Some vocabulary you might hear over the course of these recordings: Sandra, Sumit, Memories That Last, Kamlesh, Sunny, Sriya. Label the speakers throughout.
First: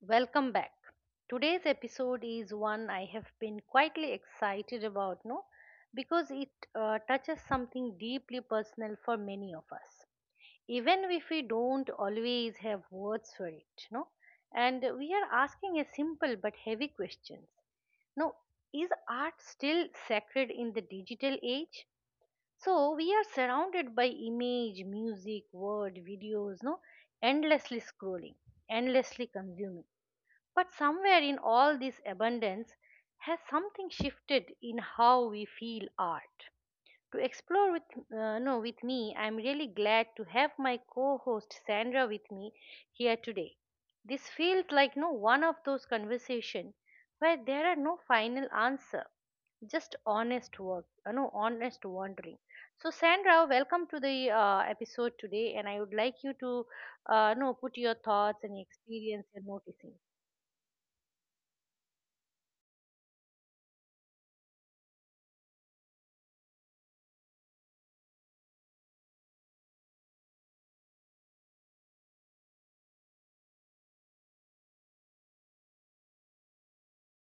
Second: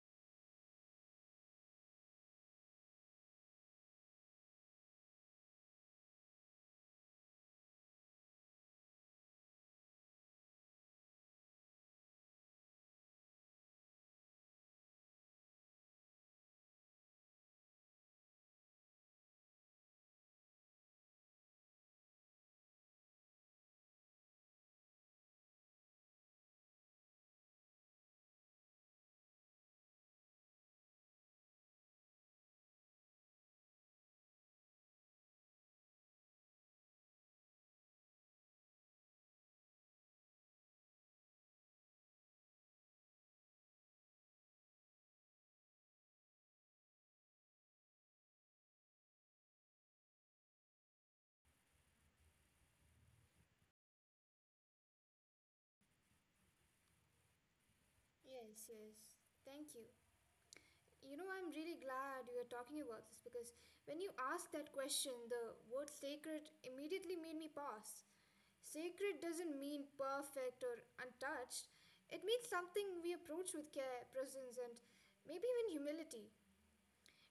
Speaker 1: Welcome back. Today's episode is one I have been quietly excited about, no? Because it touches something deeply personal for many of us, even if we don't always have words for it, no? And we are asking a simple but heavy question. No, is art still sacred in the digital age? So we are surrounded by image, music, word, videos, no, endlessly scrolling, endlessly consuming. But somewhere in all this abundance has something shifted in how we feel art to explore with no with me. I'm really glad to have my co-host Sandra with me here today. This feels like no one of those conversations where there are no final answer, just honest work, no honest wandering. So Sandra, welcome to the episode today, and I would like you to no put your thoughts and
Speaker 2: Yes, yes.
Speaker 1: experience you're
Speaker 2: Thank you.
Speaker 1: noticing.
Speaker 2: You know, I'm really glad you are talking about this because when you asked that question, the word sacred immediately made me pause. Sacred doesn't mean perfect or untouched, it means something we approach with care, presence, and maybe even humility.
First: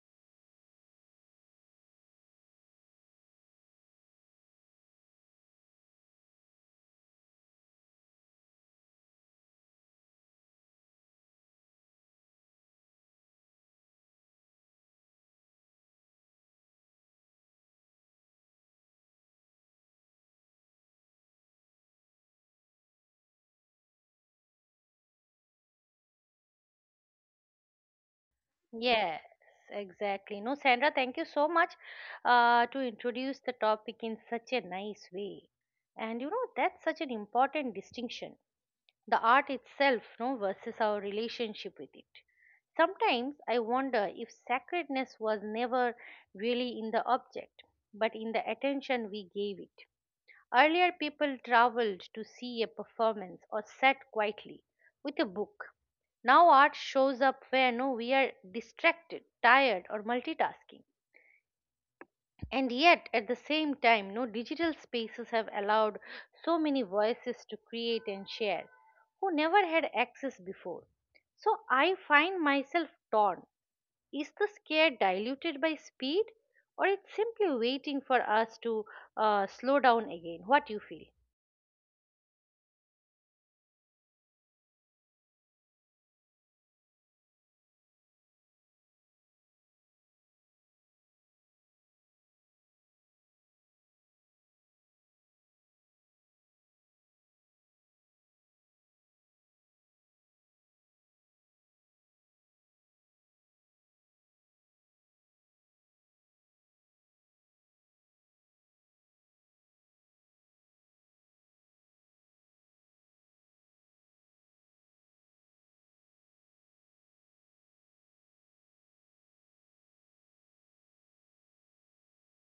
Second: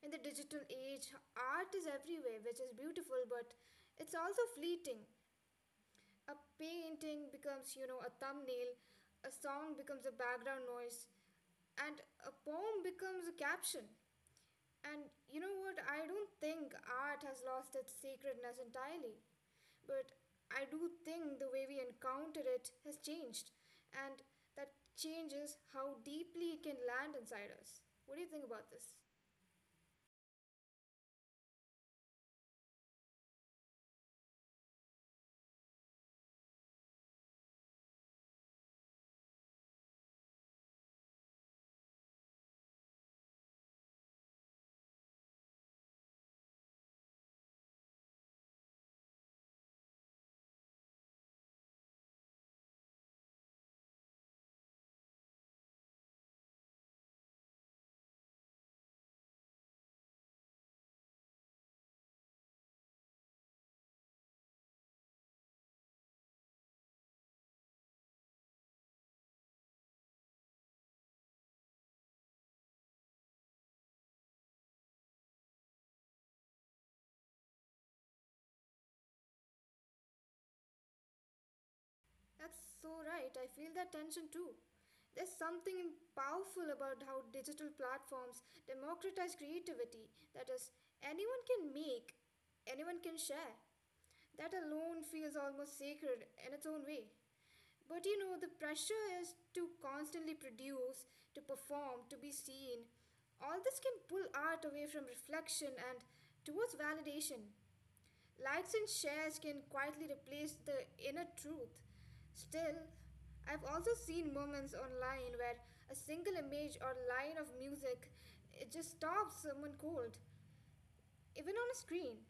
Speaker 2: In the digital age, art is everywhere, which is beautiful, but it's also fleeting. A painting becomes, you know, a thumbnail, a song becomes a background noise, and a poem becomes a caption. And you know what? I don't think art has lost its sacredness entirely. But I do think the way we encounter it has changed. And that changes how deeply it can land inside us. What do you think about this?
Speaker 1: Yes, exactly. No, Sandra, thank you so much to introduce the topic in such a nice way. And you know, that's such an important distinction. The art itself, no, versus our relationship with it. Sometimes I wonder if sacredness was never really in the object, but in the attention we gave it. Earlier, people traveled to see a performance or sat quietly with a book. Now, art shows up where no, we are distracted, tired, or multitasking. And yet, at the same time, no digital spaces have allowed so many voices to create and share who never had access before. So, I find myself torn. Is the scare diluted by speed, or it's simply waiting for us to slow down again? What do you feel?
Speaker 2: That's so right. I feel that tension too. There's something powerful about how digital platforms democratize creativity. That is, anyone can make, anyone can share. That alone feels almost sacred in its own way. But you know, the pressure is to constantly produce, to perform, to be seen. All this can pull art away from reflection and towards validation. Likes and shares can quietly replace the inner truth. Still, I've also seen moments online where a single image or line of music it just stops someone cold, even on a screen.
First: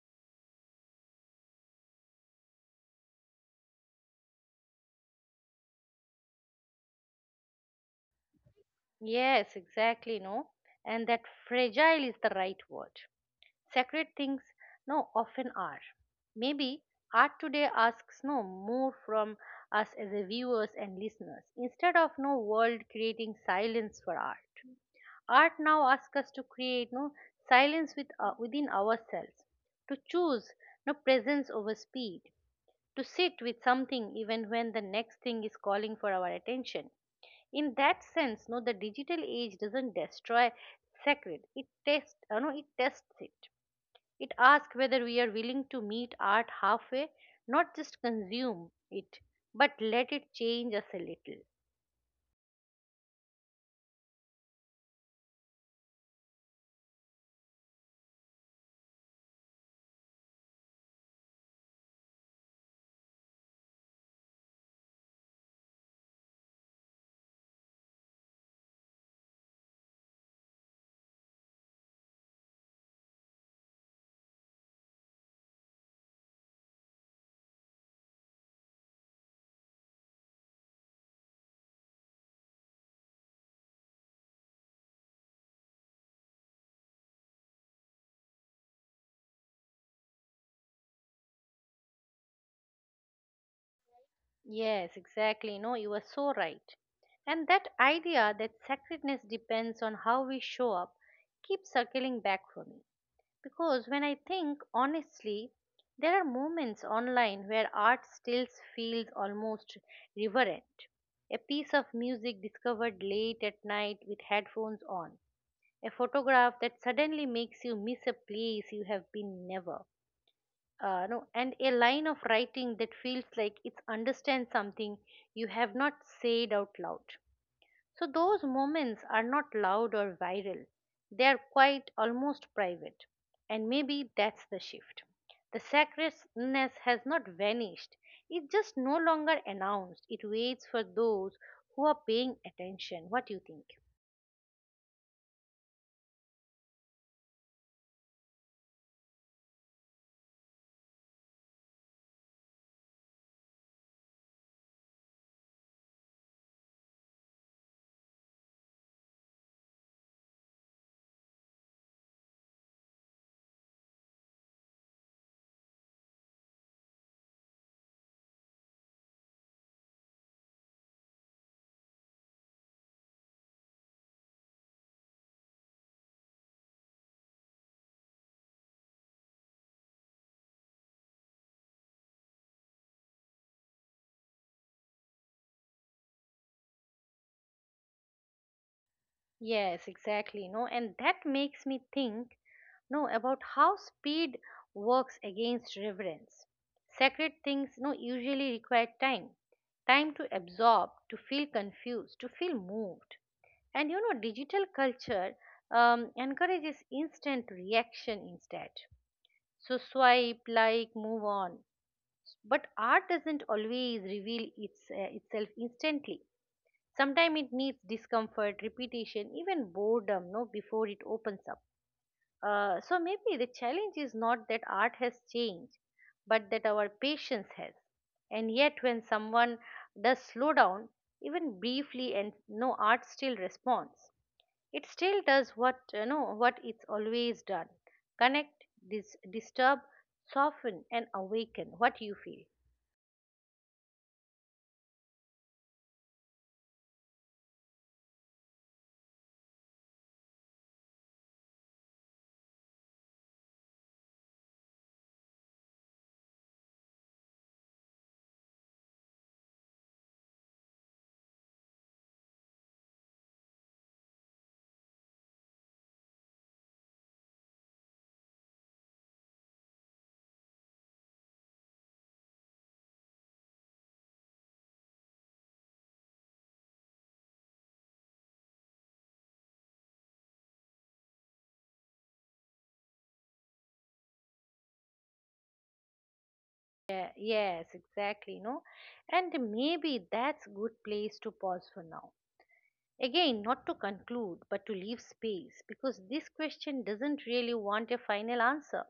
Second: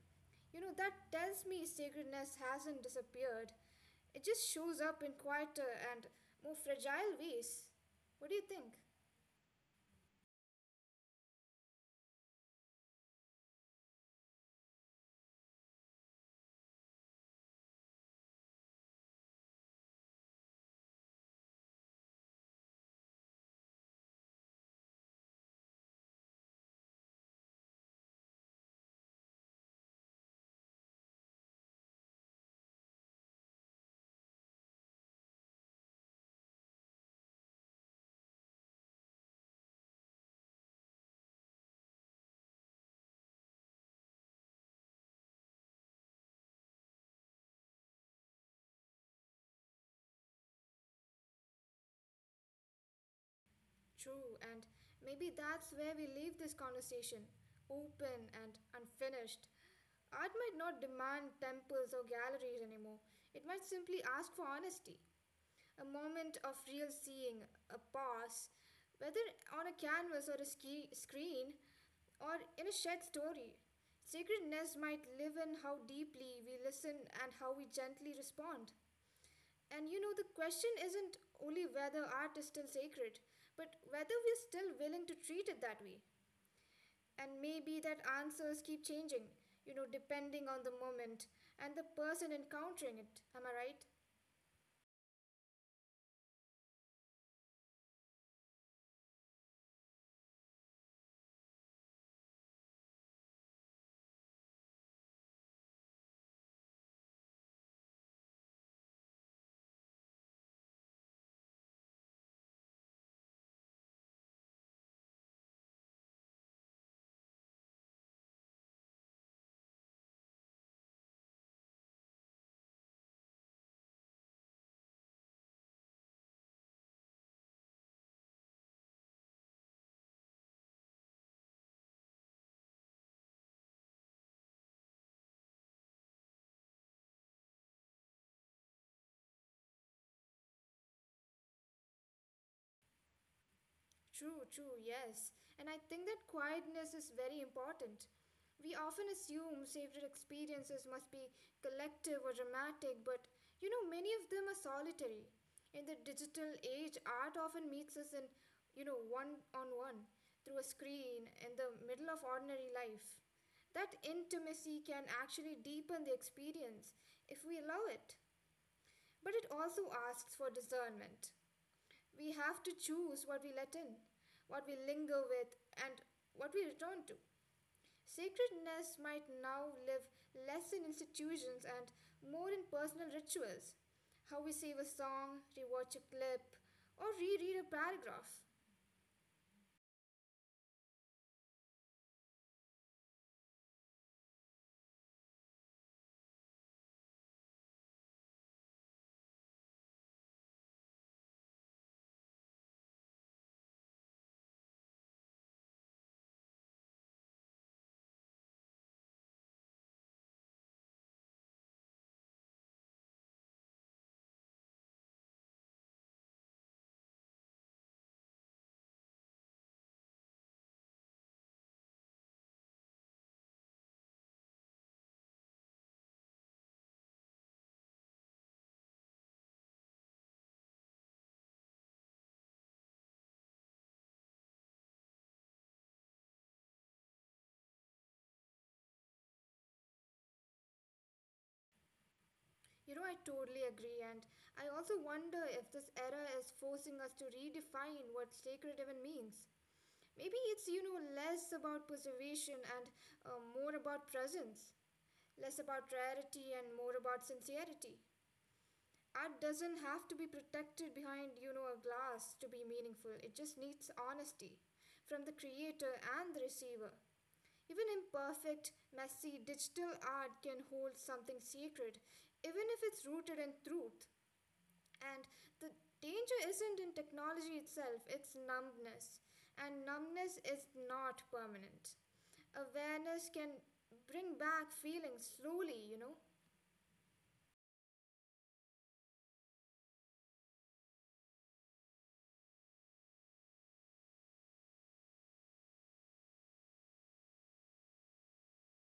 Speaker 2: You know, that tells me sacredness hasn't disappeared. It just shows up in quieter and more fragile ways. What do you think?
Speaker 1: Yes, exactly, no. And that fragile is the right word. Sacred things, no, often are. Maybe art today asks no more from us as a viewers and listeners. Instead of no world creating silence for art, art now asks us to create no silence with within ourselves, to choose no presence over speed, to sit with something even when the next thing is calling for our attention. In that sense no the digital age doesn't destroy sacred, it tests no it tests it. It asks whether we are willing to meet art halfway, not just consume it, but let it change us a little.
Speaker 2: True, and maybe that's where we leave this conversation open and unfinished. Art might not demand temples or galleries anymore, it might simply ask for honesty, a moment of real seeing, a pause, whether on a canvas or a screen or in a shared story. Sacredness might live in how deeply we listen and how we gently respond. And you know, the question isn't only whether art is still sacred, but whether we're still willing to treat it that way. And maybe that answers keep changing, you know, depending on the moment and the person encountering it. Am I right?
Speaker 1: Yes, exactly, no, you are so right. And that idea that sacredness depends on how we show up keeps circling back for me. Because when I think honestly, there are moments online where art still feels almost reverent. A piece of music discovered late at night with headphones on. A photograph that suddenly makes you miss a place you have been never. No, and a line of writing that feels like it understands something you have not said out loud. So those moments are not loud or viral. They are quite almost private. And maybe that's the shift. The sacredness has not vanished. It just no longer announced. It waits for those who are paying attention. What do you think?
Speaker 2: True, true, yes. And I think that quietness is very important. We often assume sacred experiences must be collective or dramatic, but you know, many of them are solitary. In the digital age, art often meets us in, you know, one on one, through a screen, in the middle of ordinary life. That intimacy can actually deepen the experience if we allow it. But it also asks for discernment. We have to choose what we let in, what we linger with, and what we return to. Sacredness might now live less in institutions and more in personal rituals. How we save a song, rewatch a clip, or reread a paragraph.
Speaker 1: Yes, exactly. No, and that makes me think no about how speed works against reverence. Sacred things no usually require time. Time to absorb, to feel confused, to feel moved. And you know, digital culture encourages instant reaction instead. So swipe, like, move on. But art doesn't always reveal its, itself instantly. Sometimes it needs discomfort, repetition, even boredom no, before it opens up. So maybe the challenge is not that art has changed, but that our patience has. And yet, when someone does slow down, even briefly, and no art still responds, it still does what you know what it's always done: connect, disturb, soften and awaken what you feel.
Speaker 2: You know, I totally agree, and I also wonder if this era is forcing us to redefine what sacred even means. Maybe it's, you know, less about preservation and more about presence, less about rarity and more about sincerity. Art doesn't have to be protected behind, you know, a glass to be meaningful. It just needs honesty from the creator and the receiver. Even imperfect, messy digital art can hold something sacred, even if it's rooted in truth. And the danger isn't in technology itself, it's numbness. And numbness is not permanent. Awareness can bring back feelings slowly, you know.
Speaker 1: Yeah, yes, exactly, no, and maybe that's good place to pause for now, again not to conclude but to leave space, because this question doesn't really want a final answer.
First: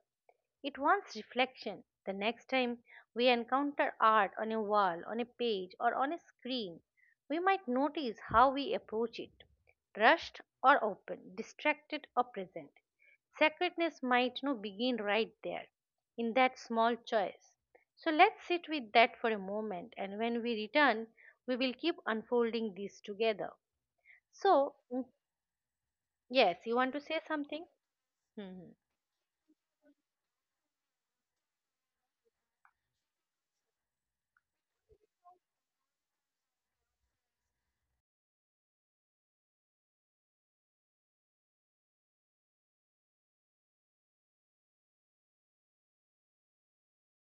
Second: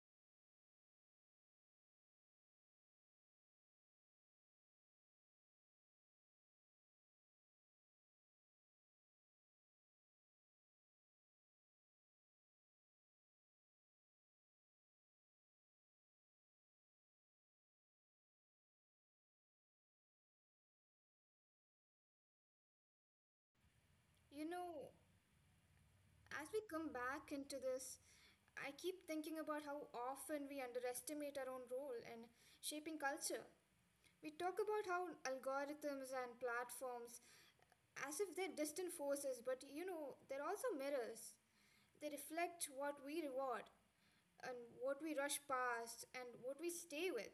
Speaker 1: It wants reflection. The next time we encounter art on a wall, on a page, or on a screen, we might notice how we approach it: rushed or open, distracted or present. Sacredness might no begin right there, in that small choice. So let's sit with that for a moment, and when we return, we will keep unfolding these together.
Speaker 2: You
Speaker 1: So,
Speaker 2: know, as
Speaker 1: yes,
Speaker 2: we
Speaker 1: you
Speaker 2: come
Speaker 1: want to say
Speaker 2: back into
Speaker 1: something?
Speaker 2: this,
Speaker 1: Hmm.
Speaker 2: I
Speaker 1: hmm.
Speaker 2: keep thinking about how often we underestimate our own role in shaping culture. We talk about how algorithms and platforms as if they're distant forces, but you know, they're also mirrors. They reflect what we reward and what we rush past and what we stay with.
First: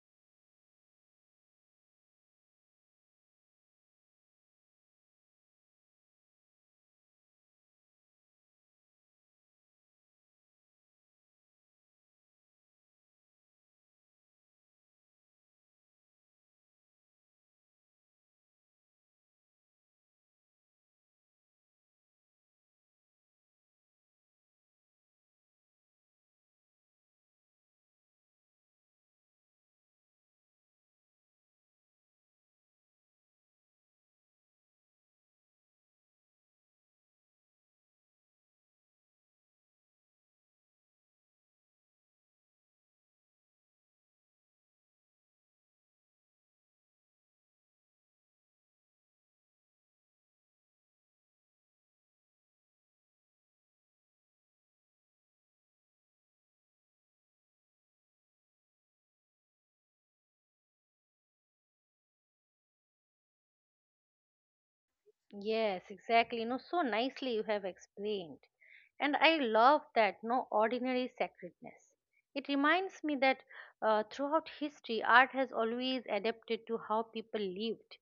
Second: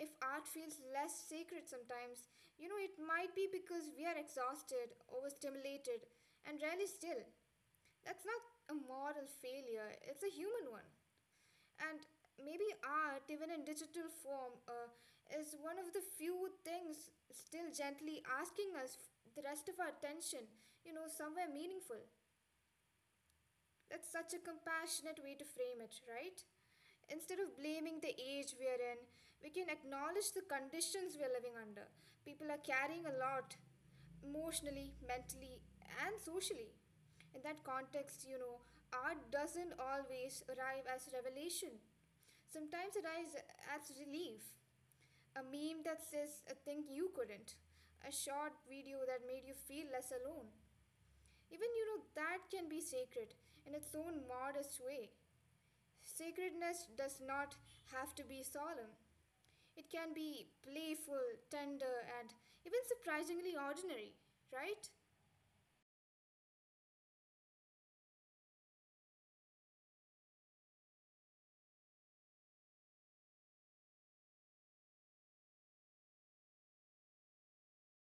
Speaker 2: If art feels less sacred sometimes, you know, it might be because we are exhausted, overstimulated, and rarely still. That's not a moral failure, it's a human one. And maybe art, even in digital form, is one of the few things still gently asking us the rest of our attention, you know, somewhere meaningful. That's such a compassionate way to frame it, right? Instead of blaming the age we are in, we can acknowledge the conditions we are living under. People are carrying a lot emotionally, mentally, and socially. In that context, you know, art doesn't always arrive as revelation. Sometimes it arrives as relief. A meme that says a thing you couldn't. A short video that made you feel less alone. Even you know that can be sacred in its own modest way. Sacredness does not have to be solemn. It can be playful, tender, and even surprisingly ordinary, right?
Speaker 1: Yes, exactly. You know, so nicely you have explained. And I love that no ordinary sacredness. It reminds me that throughout history, art has always adapted to how people lived.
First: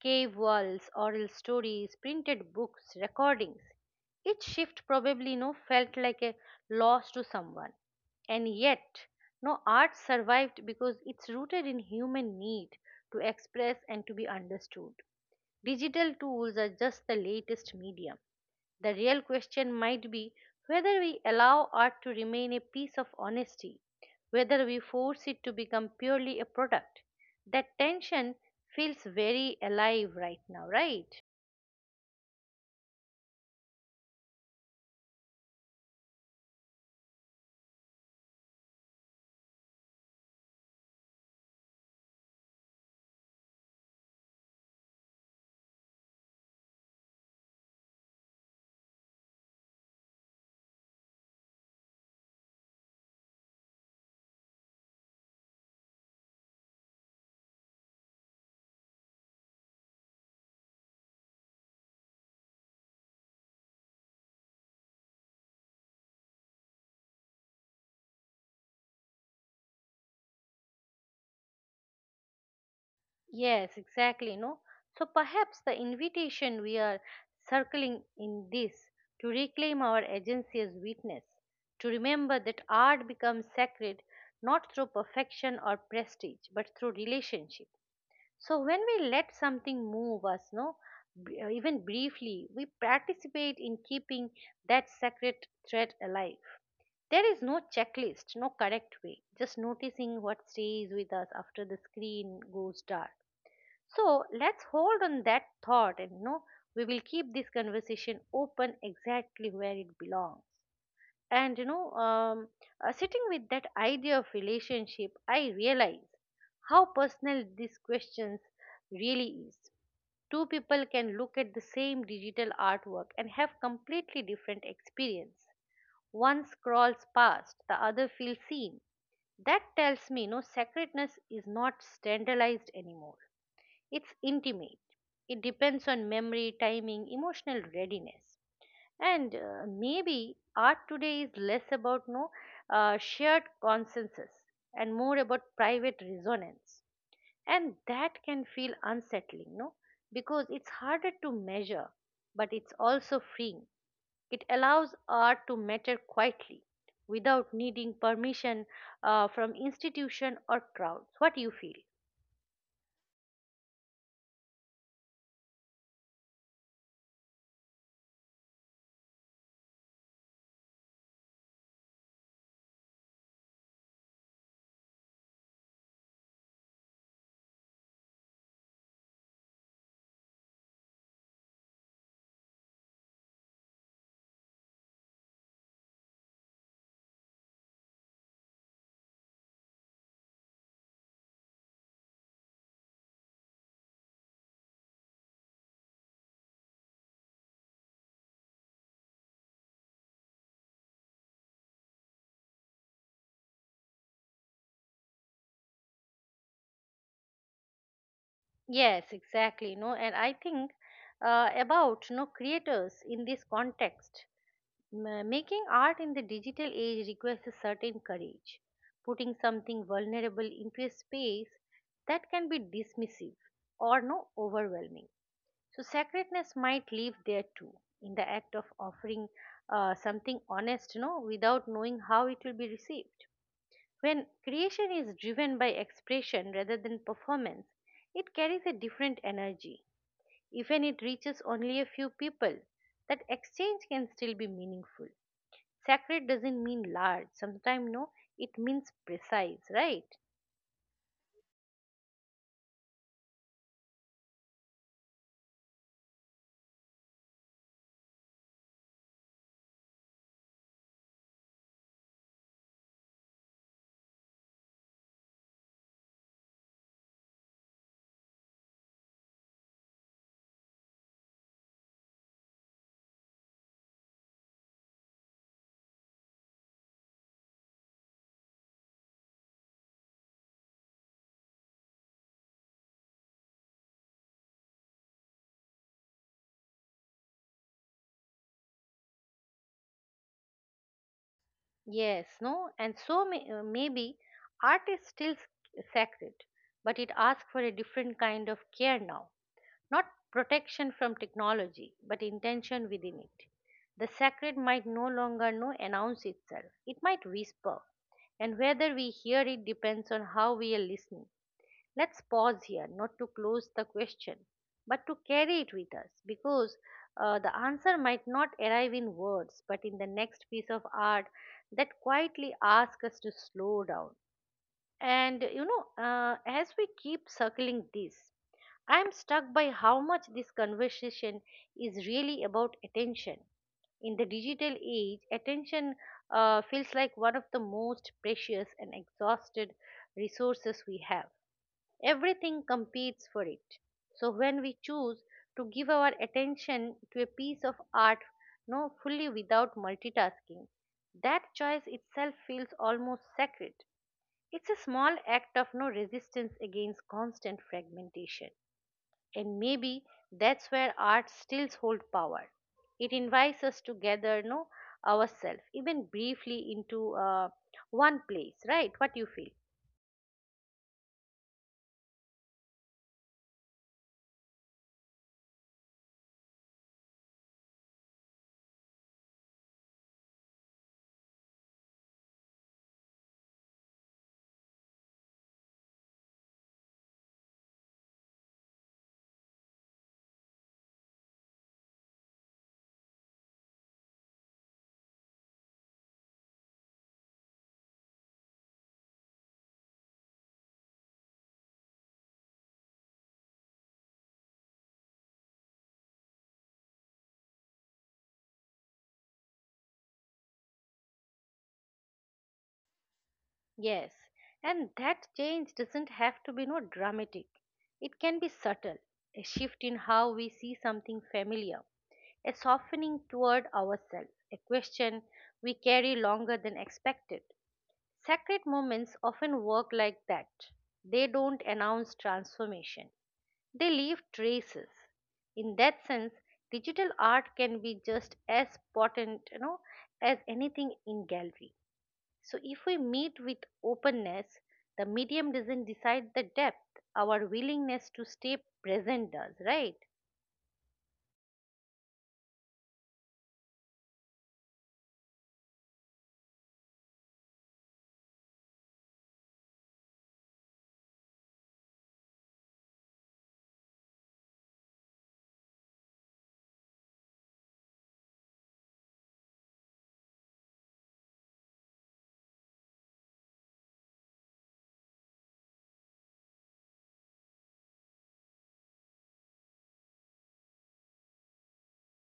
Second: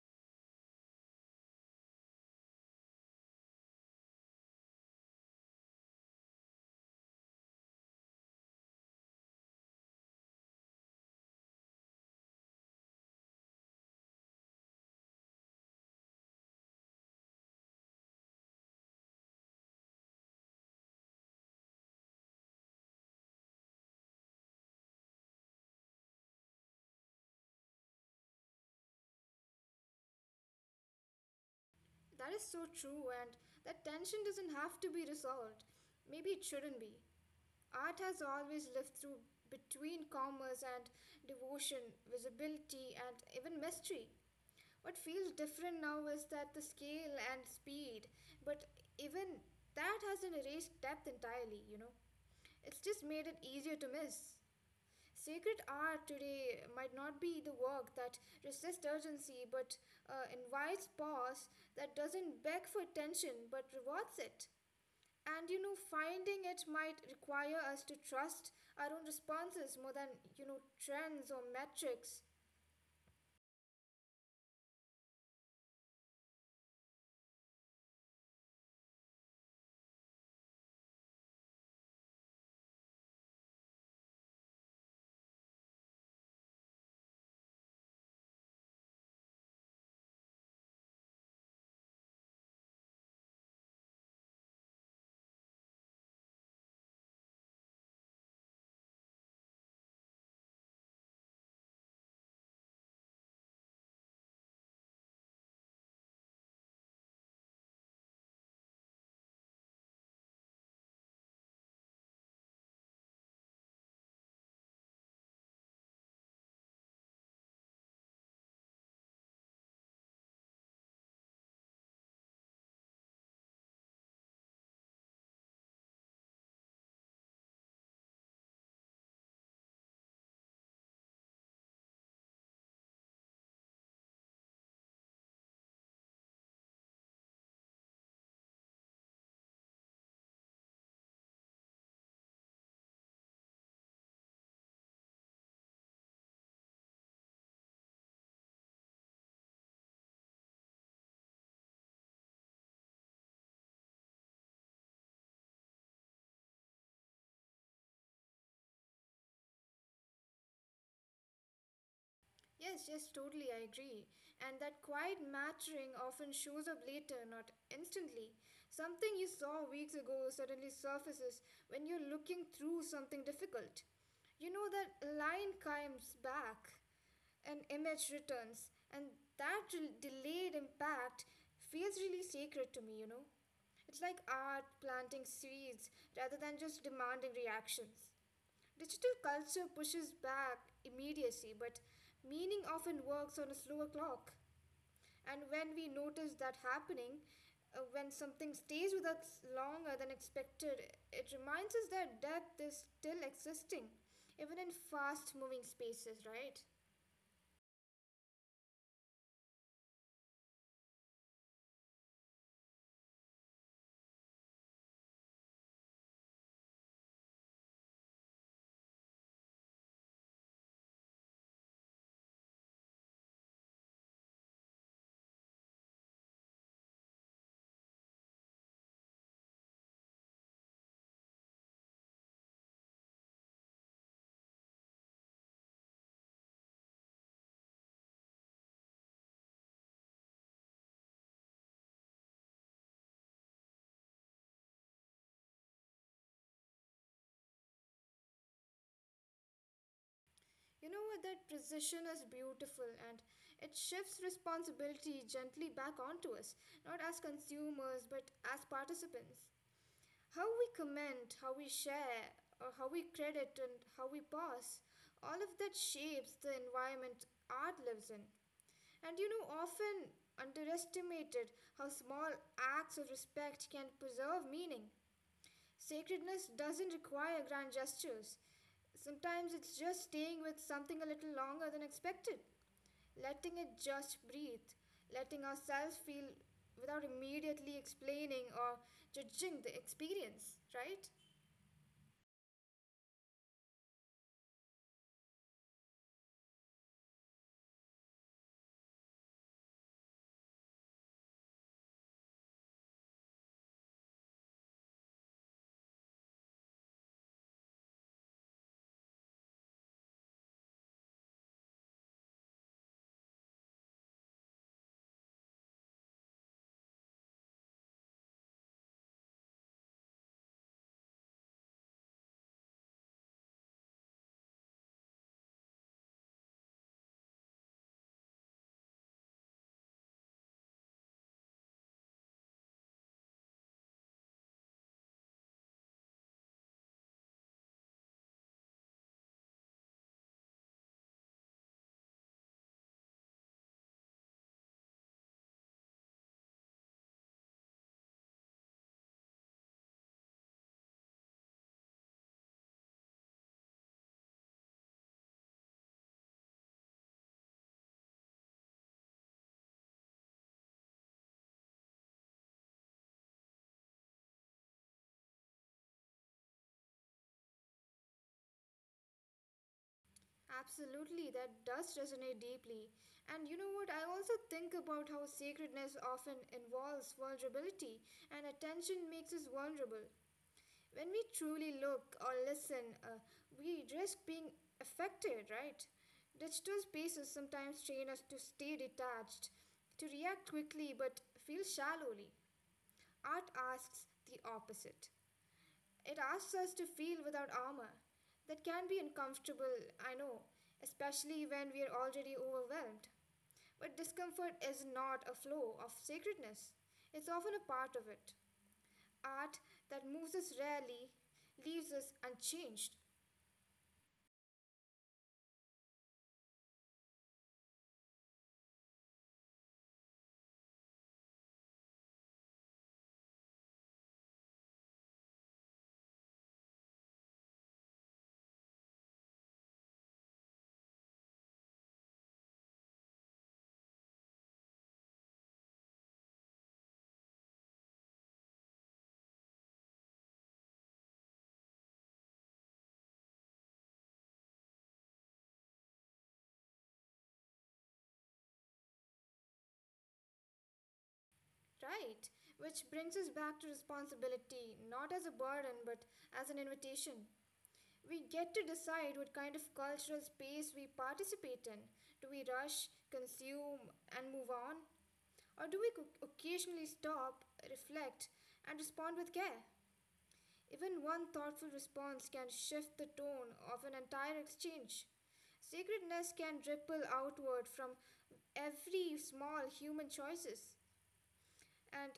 Speaker 1: Cave walls, oral stories, printed books, recordings. Each shift probably no felt like a loss to someone. And yet, no art survived because it's rooted in human need to express and to be understood. Digital tools are just the latest medium. The real question might be whether we allow art to remain a piece of honesty, whether we force it to become purely a product. That tension feels very alive right now, right?
Speaker 2: That is so true, and that tension doesn't have to be resolved. Maybe it shouldn't be. Art has always lived through between commerce and devotion, visibility, and even mystery. What feels different now is that the scale and speed, but even that hasn't erased depth entirely, you know. It's just made it easier to miss. Sacred art today might not be the work that resists urgency but invites pause, that doesn't beg for attention but rewards it, and you know finding it might require us to trust our own responses more than you know trends or metrics.
Speaker 1: Yes, exactly. No, so perhaps the invitation we are circling in this to reclaim our agency as witness, to remember that art becomes sacred not through perfection or prestige, but through relationship. So when we let something move us, no, even briefly, we participate in keeping that sacred thread alive. There is no checklist, no correct way, just noticing what stays with us after the screen goes dark. So let's hold on that thought, and you know, we will keep this conversation open exactly where it belongs. And you know, sitting with that idea of relationship, I realize how personal these questions really is. Two people can look at the same digital artwork and have completely different experience. One scrolls past, the other feels seen. That tells me no sacredness is not standardized anymore, it's intimate. It depends on memory, timing, emotional readiness. And maybe art today is less about no shared consensus and more about private resonance. And that can feel unsettling, no? Because it's harder to measure, but it's also freeing. It allows art to matter quietly without needing permission from institution or crowds. What do you feel?
Speaker 2: Yes, yes, totally, I agree. And that quiet mattering often shows up later, not instantly. Something you saw weeks ago suddenly surfaces when you're looking through something difficult. You know, that line comes back, an image returns, and that delayed impact feels really sacred to me, you know? It's like art planting seeds rather than just demanding reactions. Digital culture pushes back immediacy, but meaning often works on a slower clock. And when we notice that happening, when something stays with us longer than expected, it reminds us that death is still existing, even in fast moving spaces, right?
Speaker 1: Yes, exactly. No, and I think about no creators in this context. Making art in the digital age requires a certain courage, putting something vulnerable into a space that can be dismissive or no overwhelming. So sacredness might live there too in the act of offering something honest, you know, without knowing how it will be received. When creation is driven by expression rather than performance, it carries a different energy. Even it reaches only a few people, that exchange can still be meaningful. Sacred doesn't mean large. Sometimes no, it means precise, right?
Speaker 2: You know what? That precision is beautiful and it shifts responsibility gently back onto us, not as consumers but as participants. How we comment, how we share, or how we credit and how we pass, all of that shapes the environment art lives in. And you know, often underestimated how small acts of respect can preserve meaning. Sacredness doesn't require grand gestures. Sometimes it's just staying with something a little longer than expected, letting it just breathe, letting ourselves feel without immediately explaining or judging the experience, right?
Speaker 1: Yes, no, and so maybe art is still sacred, but it asks for a different kind of care now. Not protection from technology, but intention within it. The sacred might no longer know announce itself. It might whisper, and whether we hear it depends on how we are listening. Let's pause here, not to close the question, but to carry it with us, because the answer might not arrive in words, but in the next piece of art that quietly asks us to slow down. And you know, as we keep circling this, I am struck by how much this conversation is really about attention. In the digital age, attention feels like one of the most precious and exhausted resources we have. Everything competes for it. So when we choose to give our attention to a piece of art, no fully without multitasking, that choice itself feels almost sacred. It's a small act of no resistance against constant fragmentation, and maybe that's where art still holds power. It invites us to gather no ourselves, even briefly, into one place, right? What you feel?
Speaker 2: Absolutely, that does resonate deeply. And you know what? I also think about how sacredness often involves vulnerability, and attention makes us vulnerable. When we truly look or listen, we risk being affected, right? Digital spaces sometimes train us to stay detached, to react quickly but feel shallowly. Art asks the opposite. It asks us to feel without armor. That can be uncomfortable, I know, especially when we are already overwhelmed. But discomfort is not a flaw of sacredness, it's often a part of it. Art that moves us rarely leaves us unchanged,
Speaker 1: Yes, and that change doesn't have to be no dramatic. It can be subtle, a shift in how we see something familiar, a softening toward ourselves, a question we carry longer than expected. Sacred moments often work like that. They don't announce transformation, they leave traces. In that sense, digital art can be just as potent, you know, as anything in gallery. So if we meet with openness, the medium doesn't decide the depth. Our willingness to stay present does, right?
Speaker 2: right? Which brings us back to responsibility, not as a burden, but as an invitation. We get to decide what kind of cultural space we participate in. Do we rush, consume, and move on? Or do we occasionally stop, reflect, and respond with care? Even one thoughtful response can shift the tone of an entire exchange. Sacredness can ripple outward from every small human choices. And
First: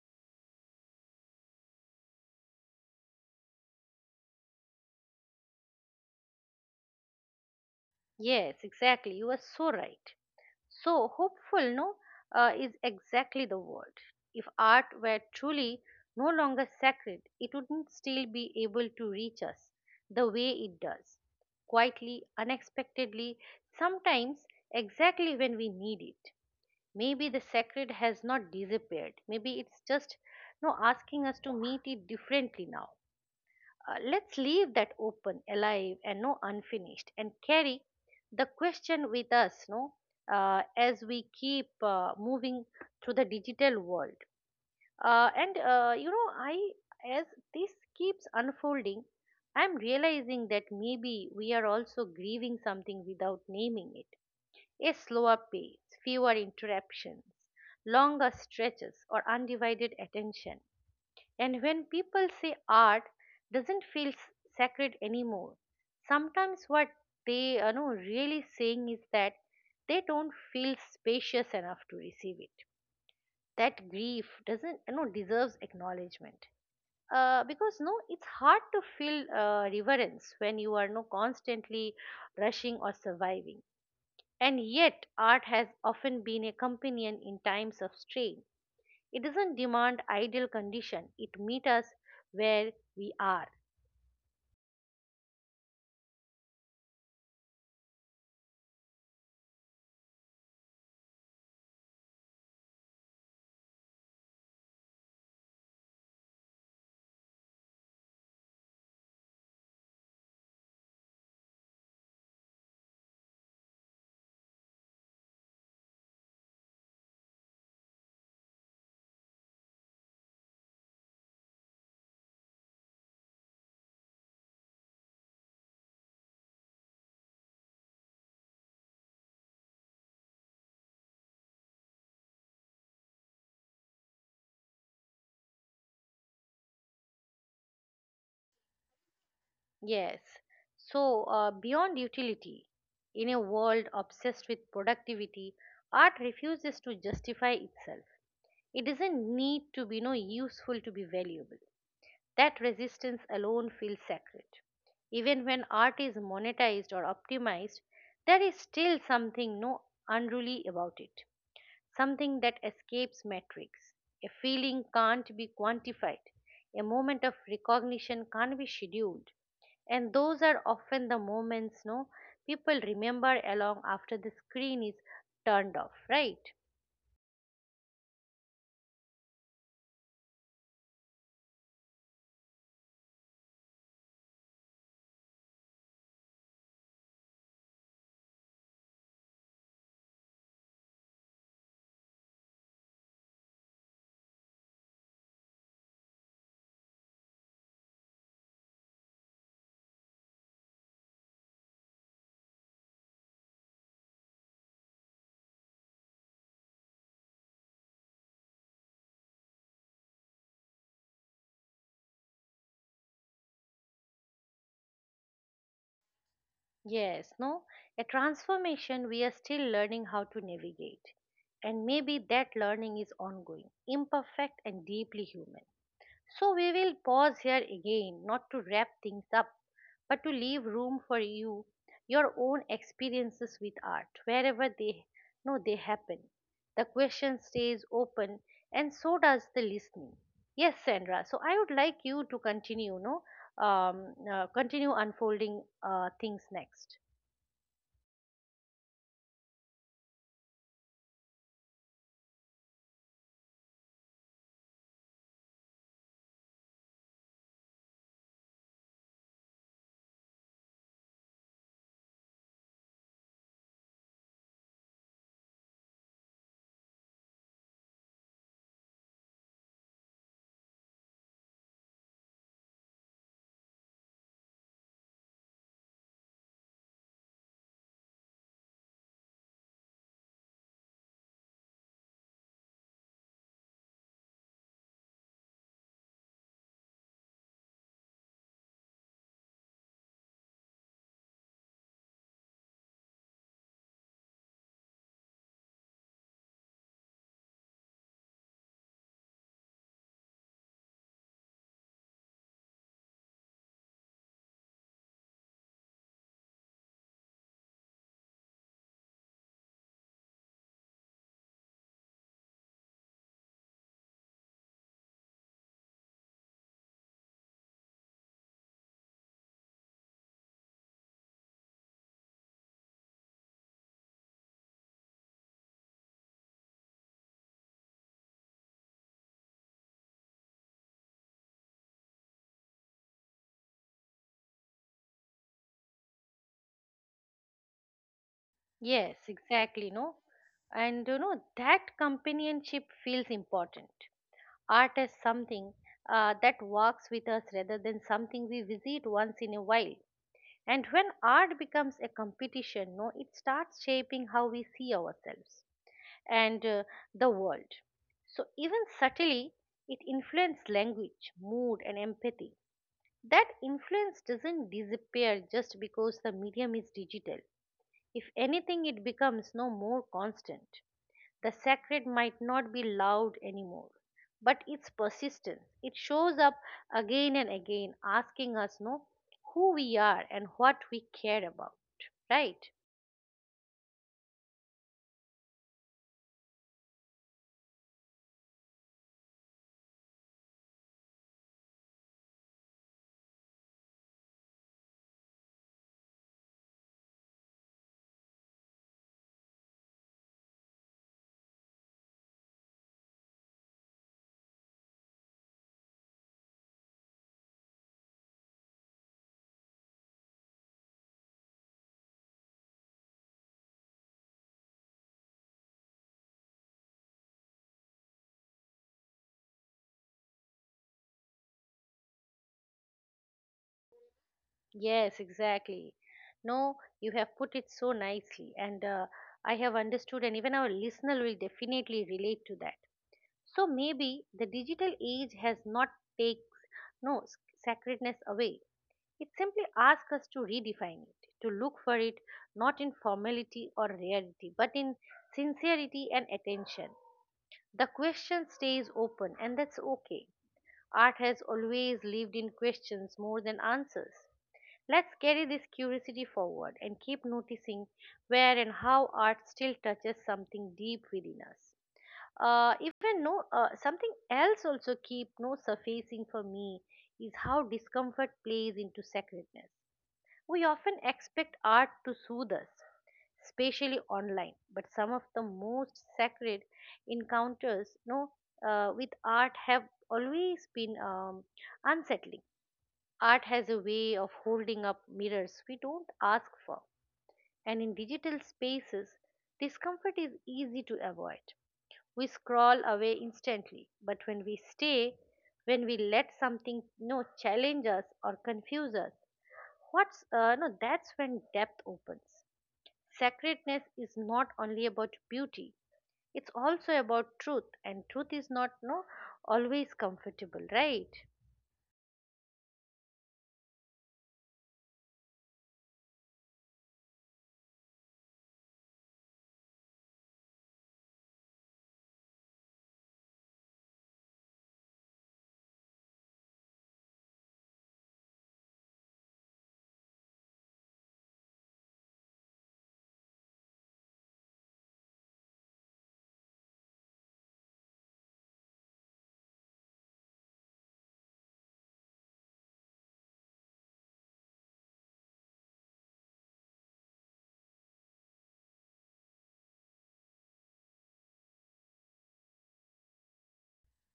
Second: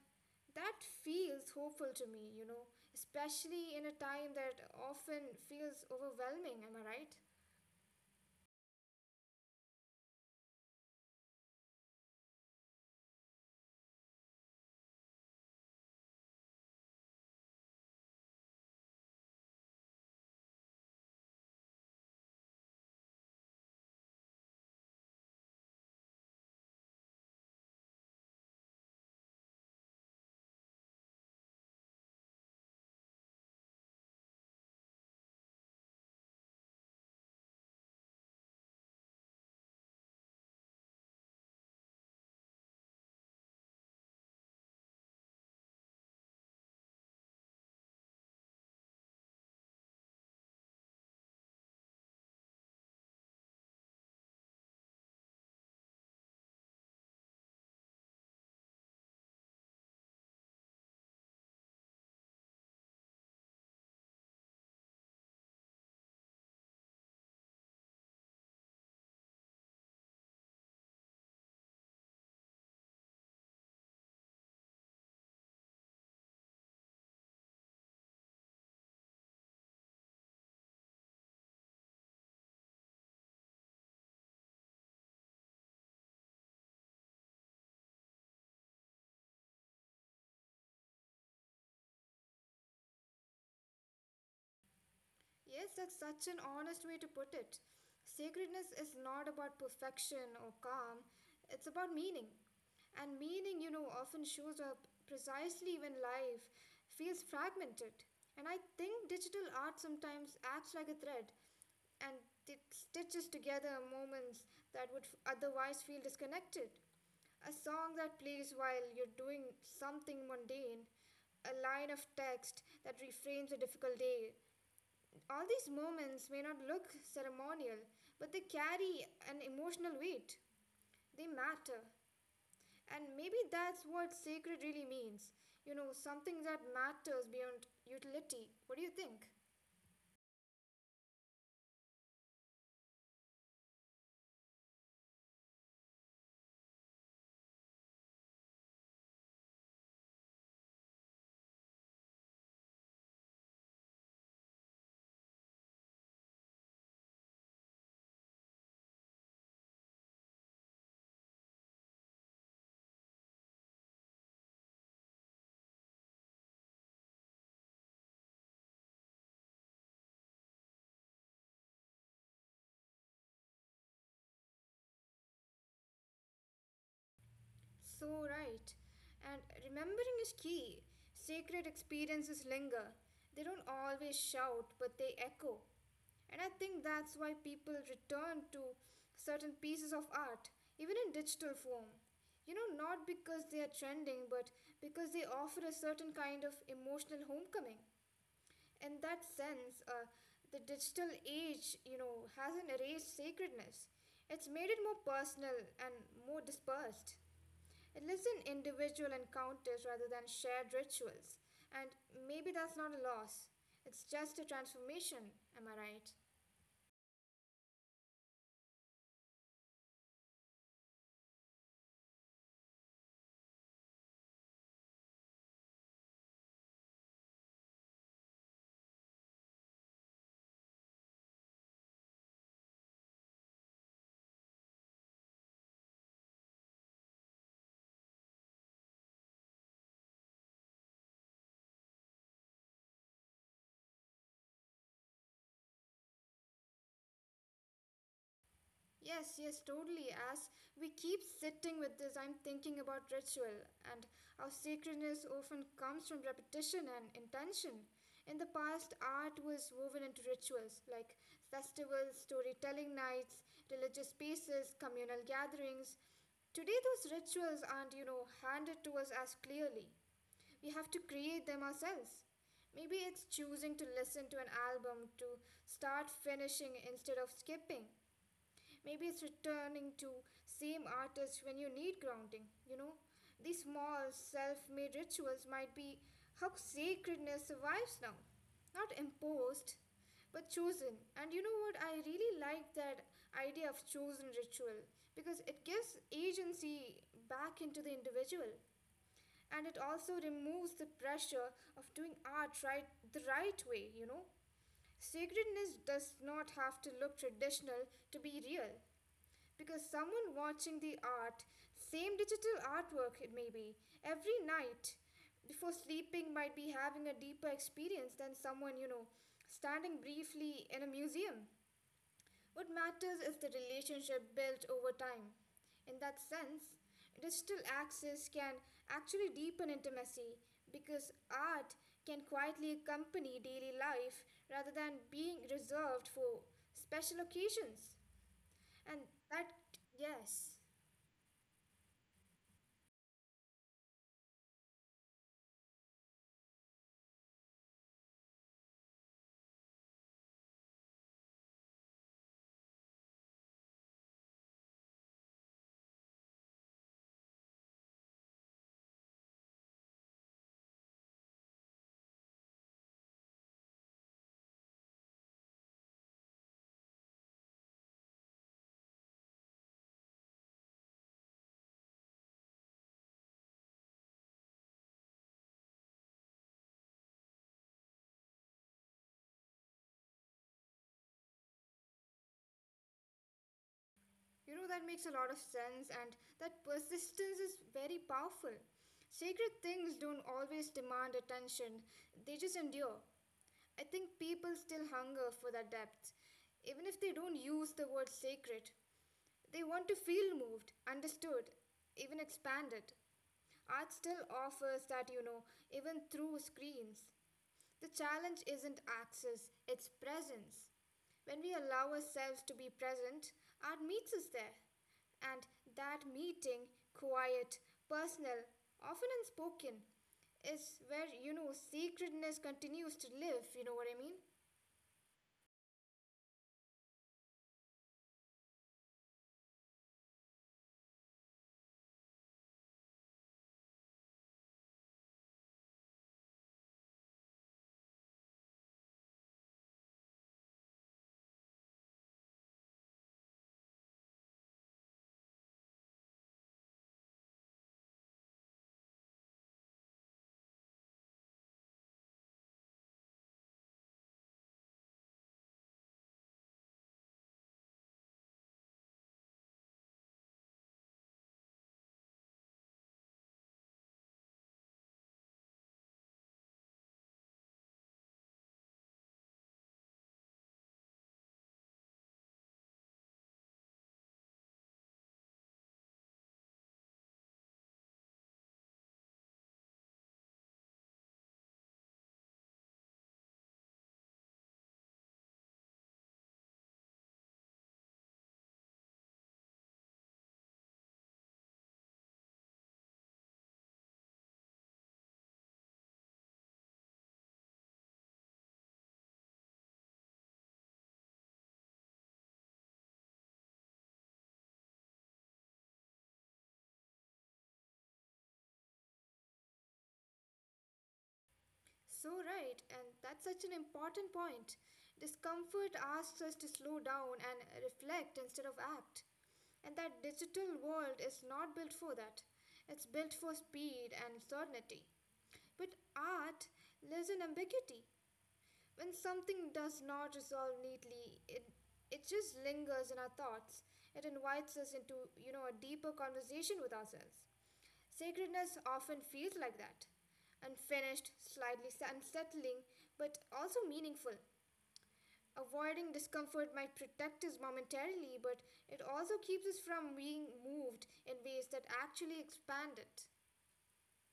Speaker 2: that feels hopeful to me, you know, especially in a time that often feels overwhelming, am I right?
Speaker 1: Yes, exactly. You are so right. So hopeful, no, is exactly the word. If art were truly no longer sacred, it wouldn't still be able to reach us the way it does, quietly, unexpectedly, sometimes exactly when we need it. Maybe the sacred has not disappeared. Maybe it's just no asking us to meet it differently now. Let's leave that open, alive, and no unfinished, and carry the question with us, no, as we keep moving through the digital world. And you know, I as this keeps unfolding, I'm realizing that maybe we are also grieving something without naming it. A slower pace, fewer interruptions, longer stretches, or undivided attention. And when people say art doesn't feel sacred anymore, sometimes what they are no really saying is that they don't feel spacious enough to receive it. That grief doesn't deserves acknowledgement. Because no, it's hard to feel reverence when you are no constantly rushing or surviving. And yet, art has often been a companion in times of strain. It doesn't demand ideal condition. It meets us where we are.
Speaker 2: Yes, that's such an honest way to put it. Sacredness is not about perfection or calm, it's about meaning. And meaning, you know, often shows up precisely when life feels fragmented. And I think digital art sometimes acts like a thread and it stitches together moments that would otherwise feel disconnected. A song that plays while you're doing something mundane, a line of text that reframes a difficult day, all these moments may not look ceremonial, but they carry an emotional weight. They matter. And maybe that's what sacred really means. You know, something that matters beyond utility. What do you think?
Speaker 1: Yes. So beyond utility, in a world obsessed with productivity, art refuses to justify itself. It doesn't need to be no useful to be valuable. That resistance alone feels sacred. Even when art is monetized or optimized, there is still something no unruly about it. Something that escapes metrics. A feeling can't be quantified, a moment of recognition can't be scheduled. And those are often the moments no people remember along after the screen is turned off, right?
Speaker 2: So right. And remembering is key. Sacred experiences linger. They don't always shout, but they echo. And I think that's why people return to certain pieces of art, even in digital form. You know, not because they are trending, but because they offer a certain kind of emotional homecoming. In that sense, the digital age, you know, hasn't erased sacredness. It's made it more personal and more dispersed. It lives in individual encounters rather than shared rituals. And maybe that's not a loss, it's just a transformation, am I right?
Speaker 1: Yes, no? A transformation we are still learning how to navigate. And maybe that learning is ongoing, imperfect and deeply human. So we will pause here again, not to wrap things up, but to leave room for you, your own experiences with art, wherever they know they happen. The question stays open, and so does the listening. Yes, Sandra. So I would like you to continue, no, continue unfolding things next.
Speaker 2: Yes, yes, totally. As we keep sitting with this, I'm thinking about ritual and how sacredness often comes from repetition and intention. In the past, art was woven into rituals like festivals, storytelling nights, religious spaces, communal gatherings. Today, those rituals aren't, you know, handed to us as clearly. We have to create them ourselves. Maybe it's choosing to listen to an album to start finishing instead of skipping. Maybe it's returning to same artist when you need grounding, you know? These small self-made rituals might be how sacredness survives now. Not imposed, but chosen. And you know what? I really like that idea of chosen ritual because it gives agency back into the individual and it also removes the pressure of doing art right the right way, you know? Sacredness does not have to look traditional to be real. Because someone watching the art, same digital artwork it may be, every night before sleeping might be having a deeper experience than someone, you know, standing briefly in a museum. What matters is the relationship built over time. In that sense, digital access can actually deepen intimacy because art can quietly accompany daily life rather than being reserved for special occasions. And
Speaker 1: Yes,
Speaker 2: that,
Speaker 1: exactly, no,
Speaker 2: yes.
Speaker 1: and you know that companionship feels important. Art is something that walks with us rather than something we visit once in a while. And when art becomes a competition, no, it starts shaping how we see ourselves and the world. So even subtly, it influences language, mood, and empathy. That influence doesn't disappear just because the medium is digital. If anything, it becomes no more constant. The sacred might not be loud anymore, but its persistence. It shows up again and again, asking us, no, who we are and what we care about. Right?
Speaker 2: You know, that makes a lot of sense, and that persistence is very powerful. Sacred things don't always demand attention, they just endure. I think people still hunger for that depth, even if they don't use the word sacred. They want to feel moved, understood, even expanded. Art still offers that, you know, even through screens. The challenge isn't access, it's presence. When we allow ourselves to be present, art meets us there. And that meeting, quiet, personal, often unspoken, is where, you know, sacredness continues to live, you know what I mean?
Speaker 1: Yes, exactly. No, you have put it so nicely, and I have understood, and even our listener will definitely relate to that. So maybe the digital age has not takes no sacredness away. It simply asks us to redefine it, to look for it not in formality or rarity, but in sincerity and attention. The question stays open, and that's okay. Art has always lived in questions more than answers. Let's carry this curiosity forward and keep noticing where and how art still touches something deep within us. Even no, something else also keep no surfacing for me is how discomfort plays into sacredness. We often expect art to soothe us, especially online, but some of the most sacred encounters no, with art have always been unsettling. Art has a way of holding up mirrors we don't ask for, and in digital spaces, discomfort is easy to avoid. We scroll away instantly, but when we stay, when we let something challenge us or confuse us, what's no? That's when depth opens. Sacredness is not only about beauty; it's also about truth, and truth is not no always comfortable, right?
Speaker 2: So right, and that's such an important point. Discomfort asks us to slow down and reflect instead of act. And that digital world is not built for that. It's built for speed and certainty. But art lives in ambiguity. When something does not resolve neatly, it just lingers in our thoughts. It invites us into, you know, a deeper conversation with ourselves. Sacredness often feels like that. Unfinished, unsettling, but also meaningful. Avoiding discomfort might protect us momentarily, but it also keeps us from being moved in ways that actually expand it.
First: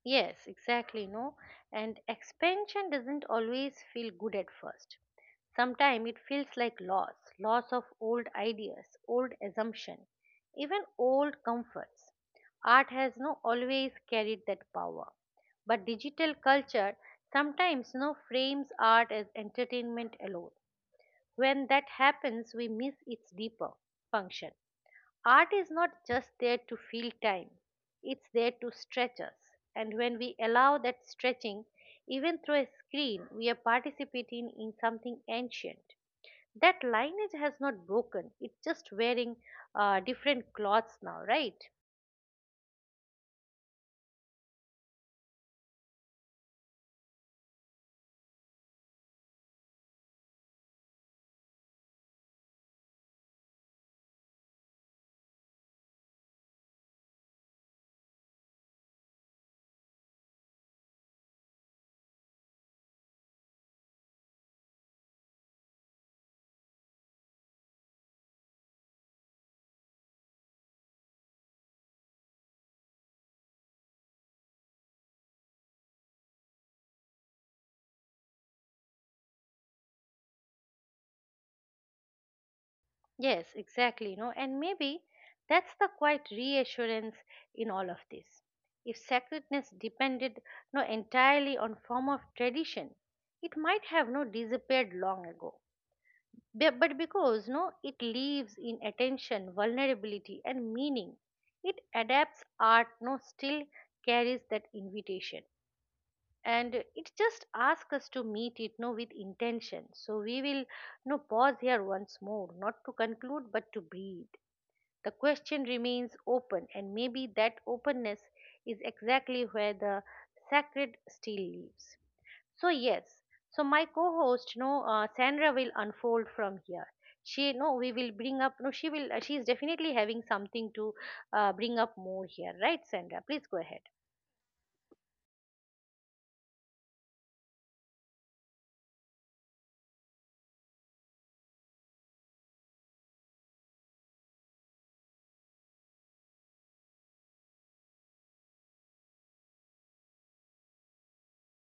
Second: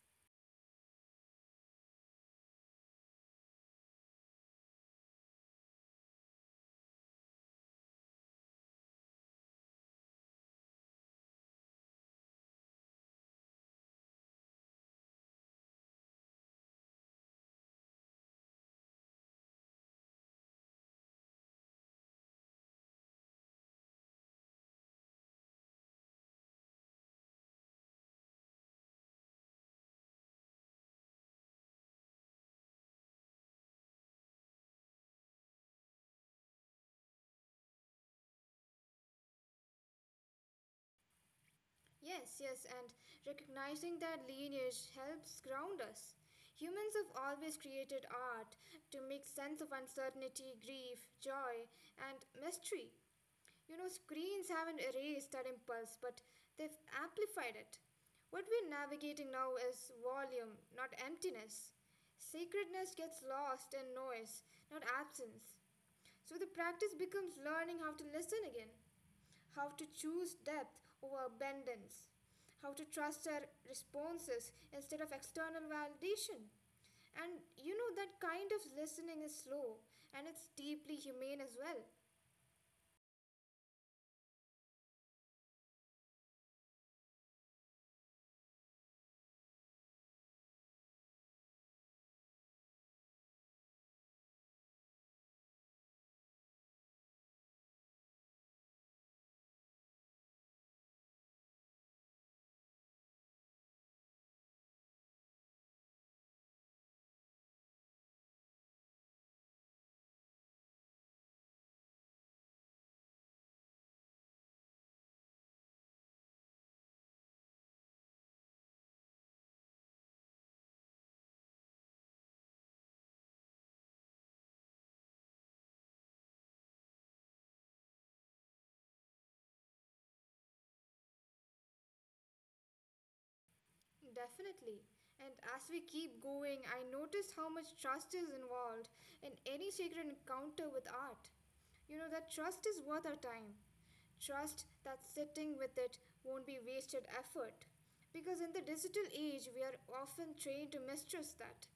Speaker 1: Yes, exactly, no. And expansion doesn't always feel good at first. Sometimes it feels like loss, loss of old ideas, old assumption, even old comforts. Art has no always carried that power. But digital culture sometimes no frames art as entertainment alone. When that happens, we miss its deeper function. Art is not just there to fill time, it's there to stretch us. And when we allow that stretching, even through a screen, we are participating in something ancient. That lineage has not broken, it's just wearing different clothes now, right?
Speaker 2: Yes, yes, and recognizing that lineage helps ground us. Humans have always created art to make sense of uncertainty, grief, joy, and mystery. You know, screens haven't erased that impulse, but they've amplified it. What we're navigating now is volume, not emptiness. Sacredness gets lost in noise, not absence. So the practice becomes learning how to listen again, how to choose depth over abundance, how to trust our responses instead of external validation. And you know, that kind of listening is slow and it's deeply humane as well.
Speaker 1: Yes, exactly. You know, and maybe that's the quiet reassurance in all of this. If sacredness depended no entirely on form of tradition, it might have no disappeared long ago. But because no it leaves in attention, vulnerability and meaning, it adapts. Art no still carries that invitation, and it just asks us to meet it no with intention. So we will no pause here once more, not to conclude, but to breathe. The question remains open, and maybe that openness is exactly where the sacred still lives. So yes, so my co-host, no, Sandra will unfold from here. She, no, we will bring up. No, she will. She is definitely having something to bring up more here, right, Sandra? Please go ahead.
Speaker 2: Definitely. And as we keep going, I notice how much trust is involved in any sacred encounter with art. You know, that trust is worth our time. Trust that sitting with it won't be wasted effort. Because in the digital age, we are often trained to mistrust that,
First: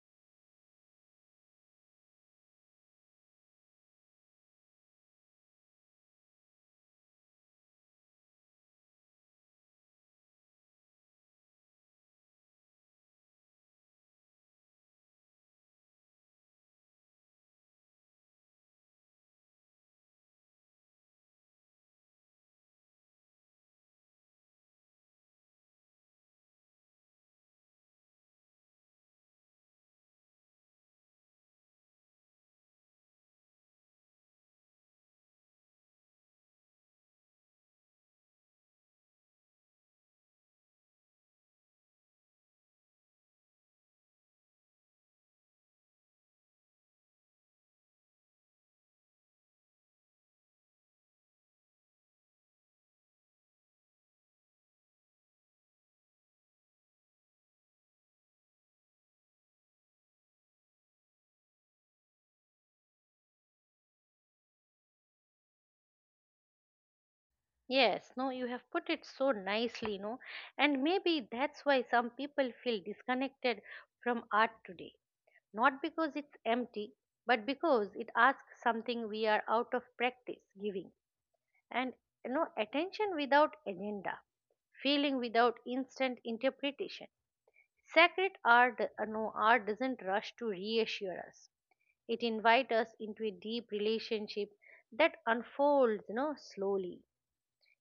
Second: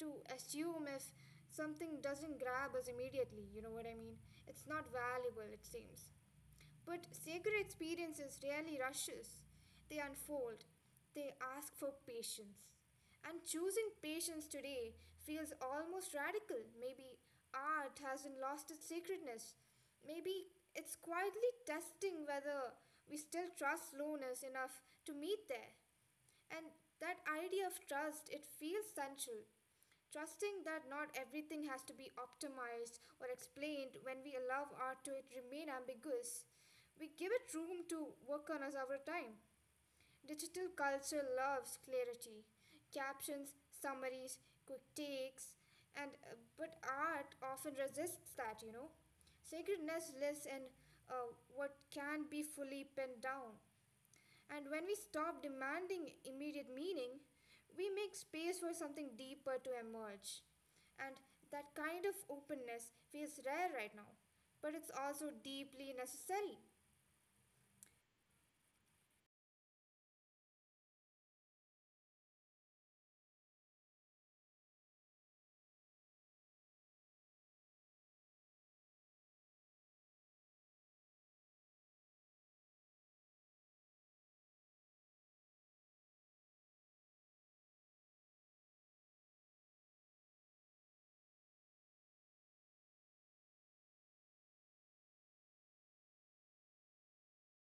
Speaker 2: to assume if something doesn't grab us immediately, you know what I mean? It's not valuable, it seems. But sacred experiences rarely rushes. They unfold. They ask for patience. And choosing patience today feels almost radical. Maybe art hasn't lost its sacredness. Maybe it's quietly testing whether we still trust slowness enough to meet there. And that idea of trust, it feels central. Trusting that not everything has to be optimized or explained when we allow art to it remain ambiguous. We give it room to work on us over time. Digital culture loves clarity, captions, summaries, quick takes, and but art often resists that, you know. Sacredness lives in what can be fully pinned down. And when we stop demanding immediate meaning, we make space for something deeper to emerge. And that kind of openness feels rare right now, but it's also deeply necessary.
Speaker 1: Yes, no, you have put it so nicely, no, and maybe that's why some people feel disconnected from art today. Not because it's empty, but because it asks something we are out of practice giving. And attention without agenda, feeling without instant interpretation. Sacred art no, art doesn't rush to reassure us. It invites us into a deep relationship that unfolds slowly.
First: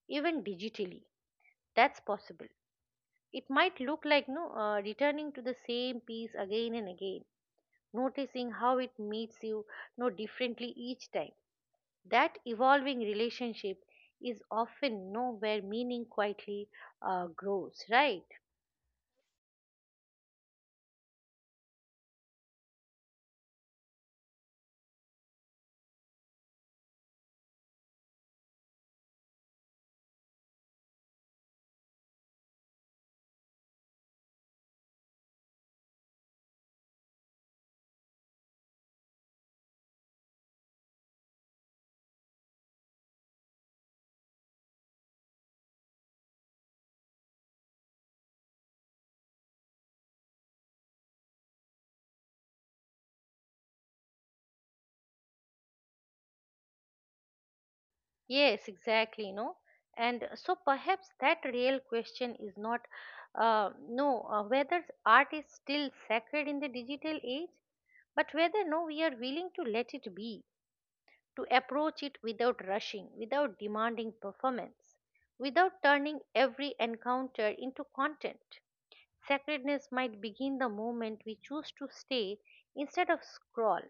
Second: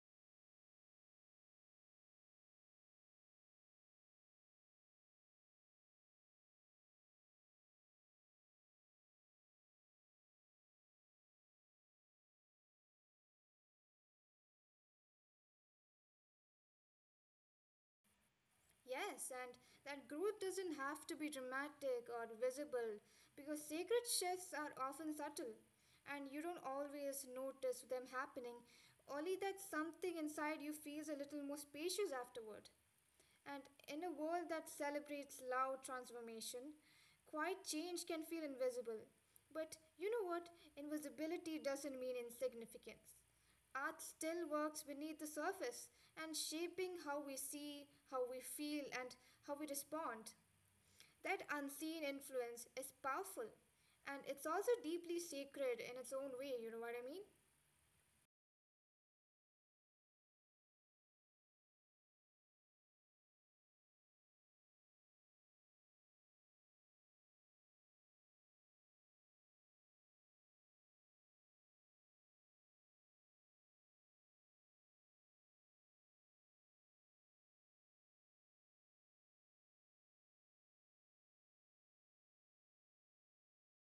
Speaker 1: Even digitally that's possible. It might look like no returning to the same piece again and again, noticing how it meets you no differently each time. That evolving relationship is often know where meaning quietly grows, right?
Speaker 2: Yes, and that growth doesn't have to be dramatic or visible because sacred shifts are often subtle and you don't always notice them happening, only that something inside you feels a little more spacious afterward. And in a world that celebrates loud transformation, quiet change can feel invisible. But you know what? Invisibility doesn't mean insignificance. Art still works beneath the surface and shaping how we see, how we feel, and how we respond. That unseen influence is powerful and it's also deeply sacred in its own way, you know what I mean?
Speaker 1: Yes, exactly. No, and so perhaps that real question is not, no, whether art is still sacred in the digital age, but whether no, we are willing to let it be, to approach it without rushing, without demanding performance, without turning every encounter into content. Sacredness might begin the moment we choose to stay instead of scroll,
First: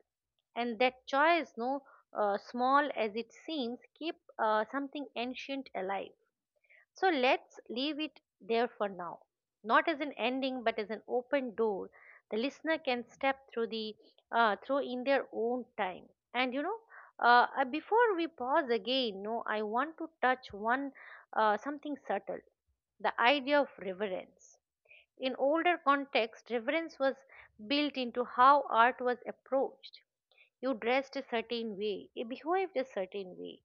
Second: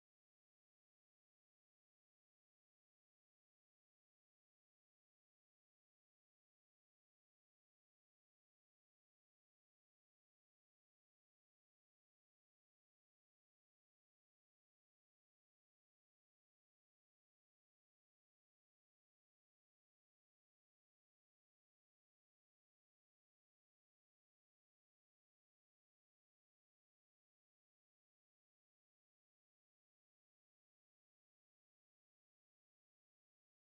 Speaker 1: and that choice, no small as it seems, keep something ancient alive. So let's leave it there for now, not as an ending, but as an open door. The listener can step through the through in their own time. And before we pause again, no, I want to touch one something subtle, the idea of reverence. In older contexts, reverence was built into how art was approached. You dressed a certain way, you behaved a certain way,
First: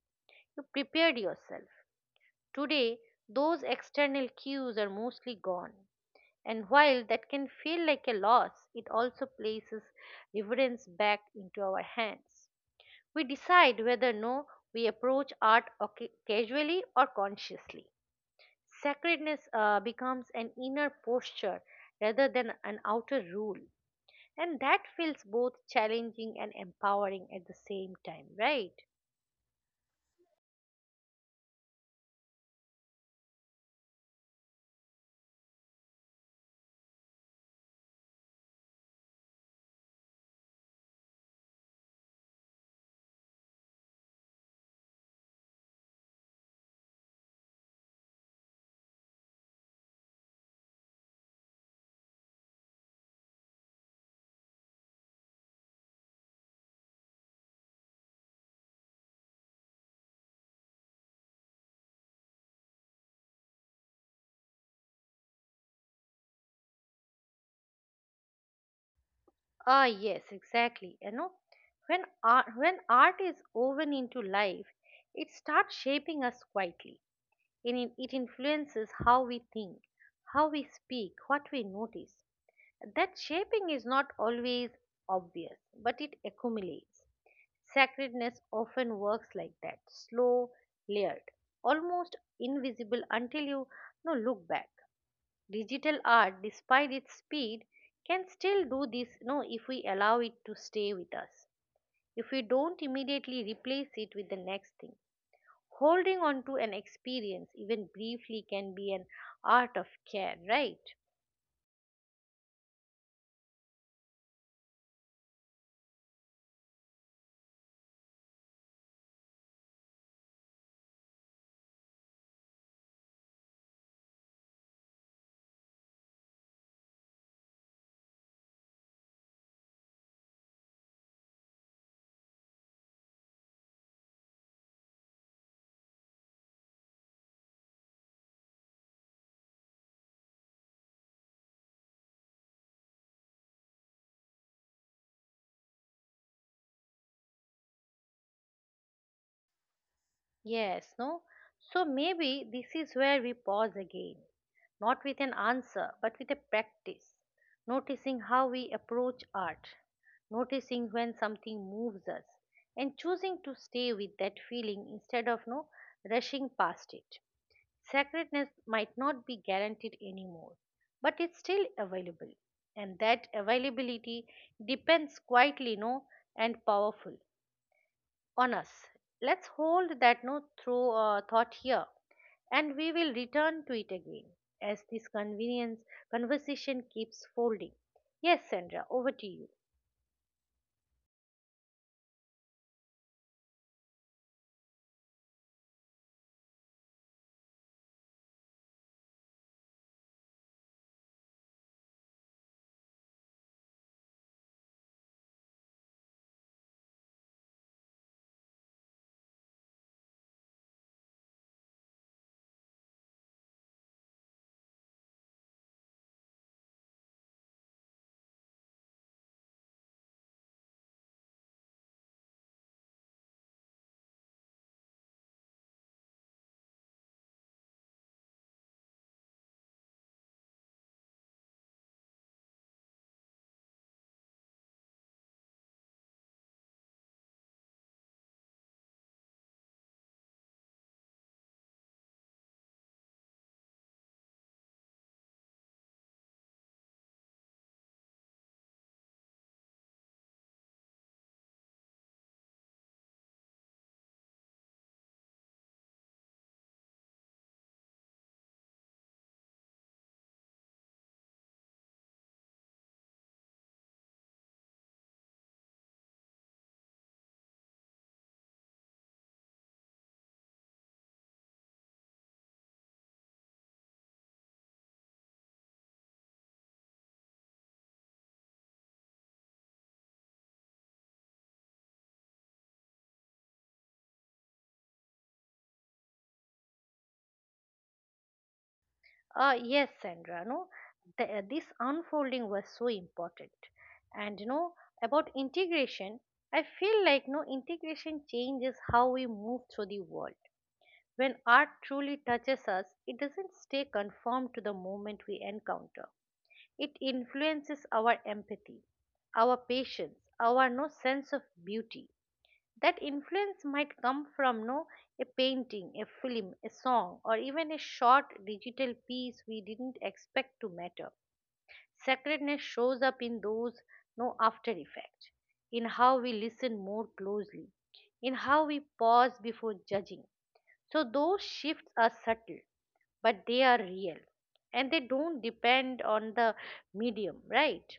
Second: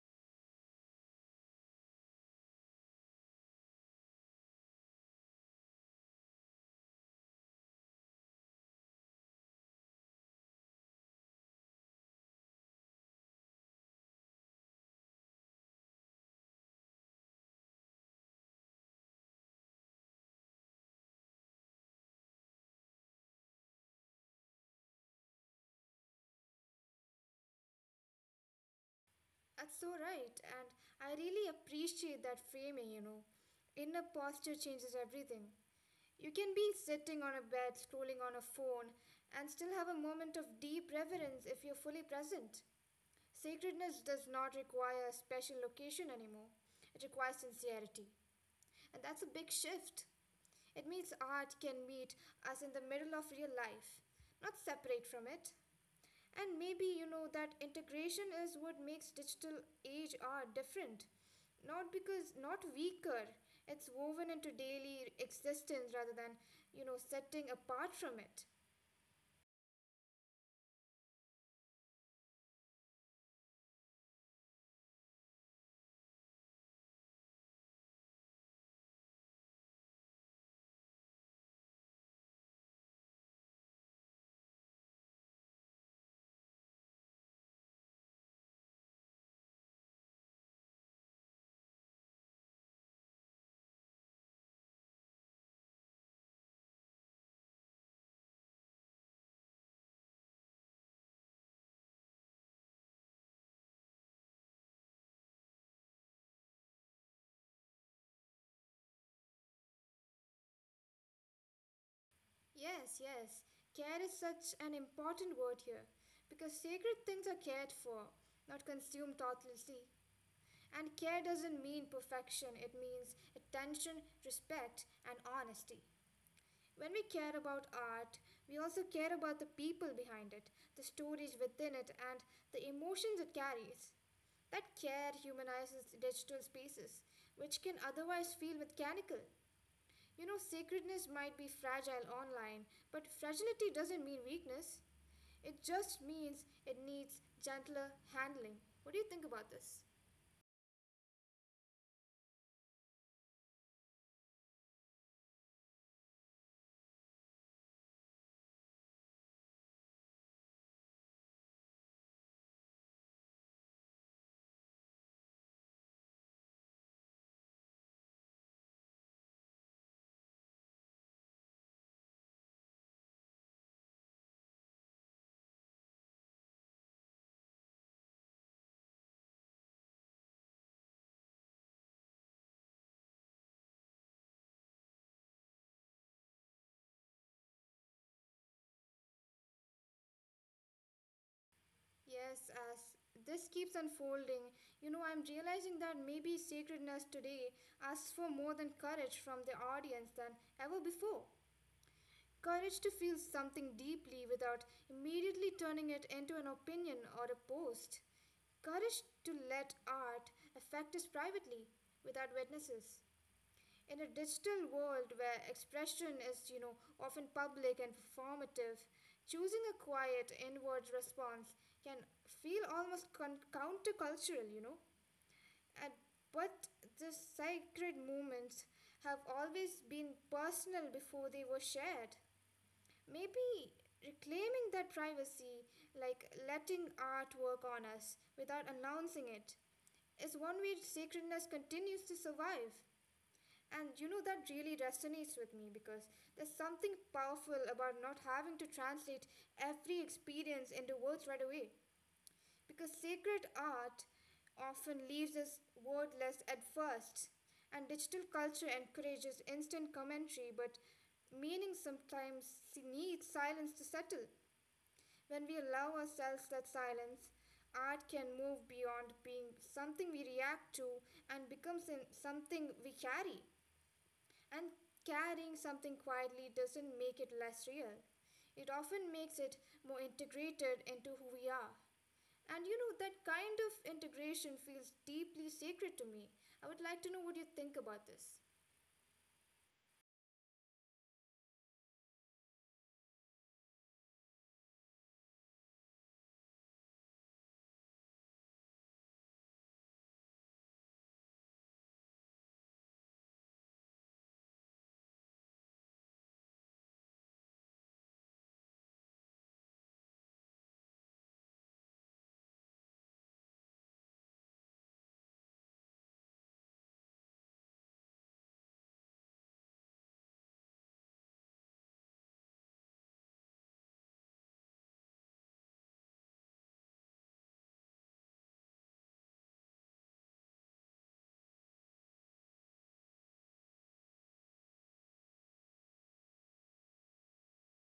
Speaker 1: you prepared yourself. Today, those external cues are mostly gone. And while that can feel like a loss, it also places reverence back into our hands. We decide whether no we approach art casually or consciously. Sacredness becomes an inner posture rather than an outer rule. And that feels both challenging and empowering at the same time, right?
Speaker 2: That's so right, and I really appreciate that framing, you know. Inner posture changes everything. You can be sitting on a bed, scrolling on a phone, and still have a moment of deep reverence if you're fully present. Sacredness does not require a special location anymore, it requires sincerity. And that's a big shift. It means art can meet us in the middle of real life, not separate from it. And maybe you know that integration is what makes digital age art different. Not because not weaker, it's woven into daily existence rather than you know setting apart from it.
Speaker 1: Ah, yes, exactly. You know, when art is woven into life, it starts shaping us quietly, and it influences how we think, how we speak, what we notice. That shaping is not always obvious, but it accumulates. Sacredness often works like that, slow, layered, almost invisible until you look back. Digital art, despite its speed, can still do this, if we allow it to stay with us, if we don't immediately replace it with the next thing. Holding on to an experience, even briefly, can be an art of care, right?
Speaker 2: Yes, yes. Care is such an important word here because sacred things are cared for, not consumed thoughtlessly. And care doesn't mean perfection, it means attention, respect, and honesty. When we care about art, we also care about the people behind it, the stories within it, and the emotions it carries. That care humanizes digital spaces, which can otherwise feel mechanical. You know, sacredness might be fragile online, but fragility doesn't mean weakness. It just means it needs gentler handling. What do you think about this?
Speaker 1: Yes, no? So maybe this is where we pause again, not with an answer, but with a practice, noticing how we approach art, noticing when something moves us, and choosing to stay with that feeling instead of no rushing past it. Sacredness might not be guaranteed anymore, but it's still available, and that availability depends quietly no and powerful on us. Let's hold that no through thought here, and we will return to it again as this convenience conversation keeps folding. Yes, Sandra, over to you.
Speaker 2: Yes, as this keeps unfolding, you know, I'm realizing that maybe sacredness today asks for more than courage from the audience than ever before. Courage to feel something deeply without immediately turning it into an opinion or a post. Courage to let art affect us privately without witnesses. In a digital world where expression is, you know, often public and performative, choosing a quiet inward response can feel almost countercultural, you know. And but the sacred moments have always been personal before they were shared. Maybe reclaiming that privacy, like letting art work on us without announcing it, is one way sacredness continues to survive. And you know, that really resonates with me because there's something powerful about not having to translate every experience into words right away. Because sacred art often leaves us wordless at first, and digital culture encourages instant commentary, but meaning sometimes needs silence to settle. When we allow ourselves that silence, art can move beyond being something we react to and becomes something we carry. And carrying something quietly doesn't make it less real. It often makes it more integrated into who we are. And you know, that kind of integration feels deeply sacred to me. I would like to know what you think about this.
Speaker 1: Yes, Sandra, no, this unfolding was so important, and you know about integration. I feel like no integration changes how we move through the world. When art truly touches us, it doesn't stay conformed to the moment we encounter. It influences our empathy, our patience, our no sense of beauty. That influence might come from no a painting, a film, a song, or even a short digital piece we didn't expect to matter. Sacredness shows up in those no after effect, in how we listen more closely, in how we pause before judging. So those shifts are subtle, but they are real and they don't depend on the medium, right?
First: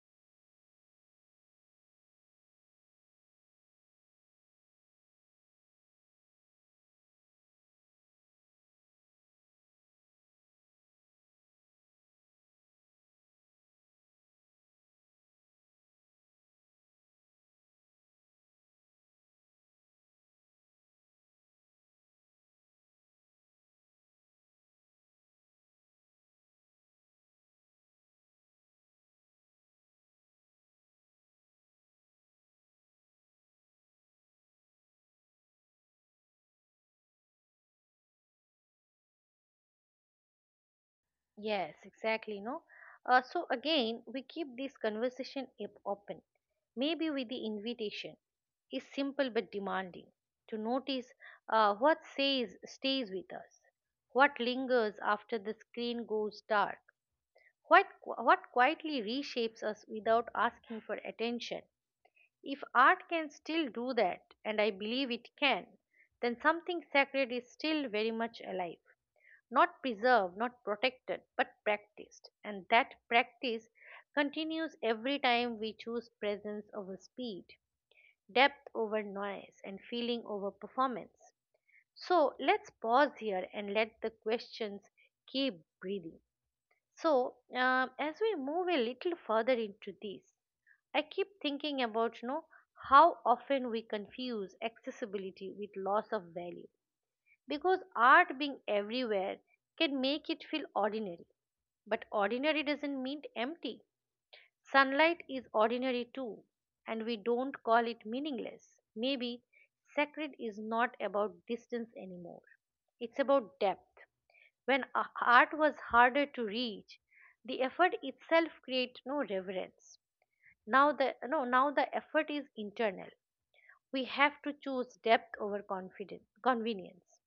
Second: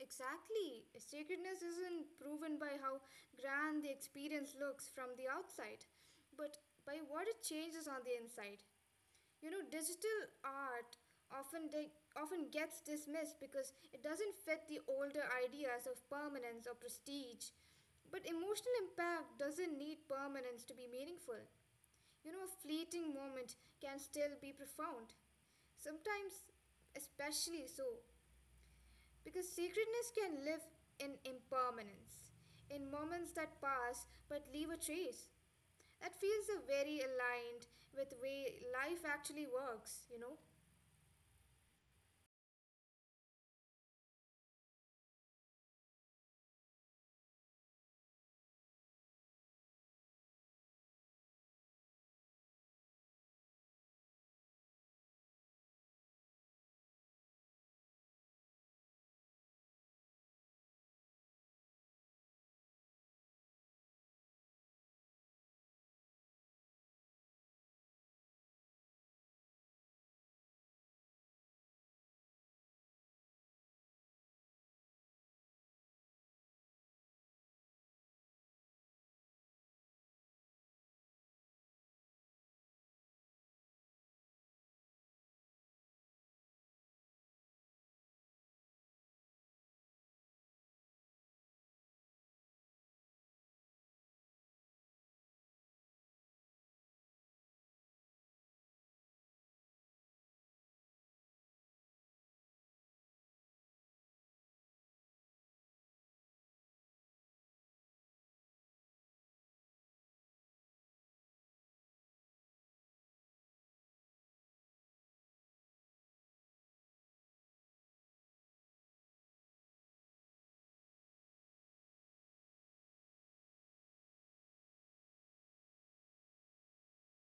Speaker 2: Exactly. Sacredness isn't proven by how grand the experience looks from the outside, but by what it changes on the inside. You know, digital art often gets dismissed because it doesn't fit the older ideas of permanence or prestige. But emotional impact doesn't need permanence to be meaningful. You know, a fleeting moment can still be profound. Sometimes, especially so, because sacredness can live in impermanence, in moments that pass but leave a trace. That feels very aligned with way life actually works, you know.
Speaker 1: Yes, exactly. No. So again, we keep this conversation up open. Maybe with the invitation is simple but demanding to notice what says stays with us, what lingers after the screen goes dark, what quietly reshapes us without asking for attention. If art can still do that, and I believe it can, then something sacred is still very much alive, not preserved, not protected, but practiced. And that practice continues every time we choose presence over speed, depth over noise, and feeling over performance. So let's pause here and let the questions keep breathing. So, as we move a little further into this, I keep thinking about how often we confuse accessibility with loss of value because art being everywhere can make it feel ordinary. But ordinary doesn't mean empty. Sunlight is ordinary too, and we don't call it meaningless. Maybe sacred is not about distance anymore, it's about depth. When art was harder to reach, the effort itself creates no reverence. Now the no, now the effort is internal. We have to choose depth over confidence, convenience.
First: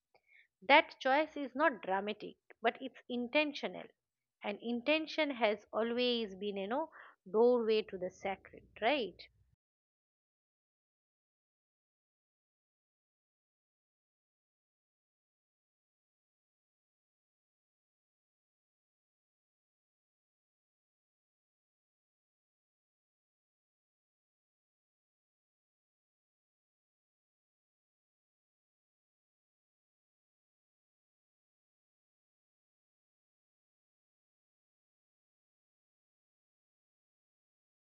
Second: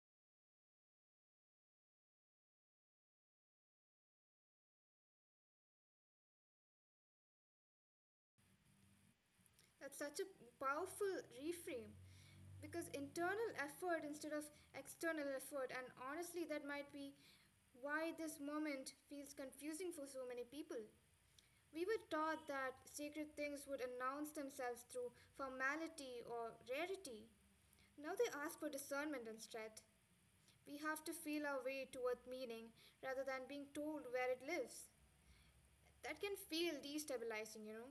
Speaker 1: That choice is not dramatic, but it's intentional. And intention has always been, doorway to the sacred, right?
Speaker 2: That's such a powerful reframe because internal effort instead of external effort, and honestly, that might be why this moment feels confusing for so many people. We were taught that sacred things would announce themselves through formality or rarity. Now they ask for discernment and strength. We have to feel our way toward meaning rather than being told where it lives. That can feel destabilizing, you know,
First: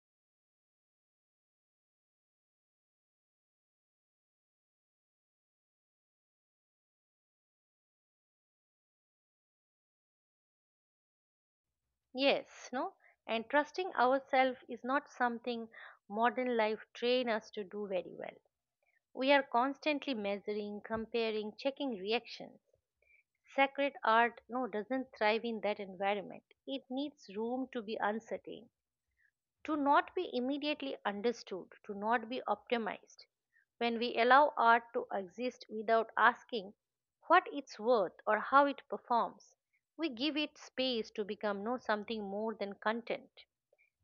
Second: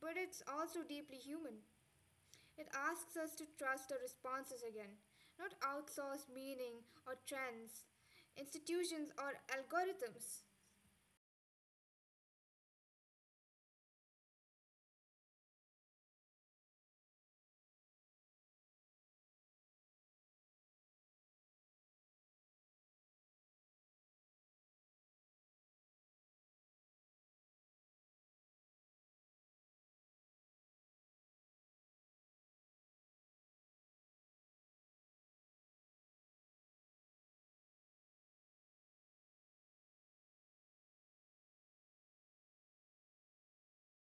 Speaker 2: but it's also deeply human. It asks us to trust our responses again, not outsource meaning or trends, institutions or algorithms.
Speaker 1: Yes, no? And trusting ourselves is not something modern life train us to do very well. We are constantly measuring, comparing, checking reactions. Sacred art no doesn't thrive in that environment. It needs room to be uncertain, to not be immediately understood, to not be optimized. When we allow art to exist without asking what it's worth or how it performs, we give it space to become no something more than content.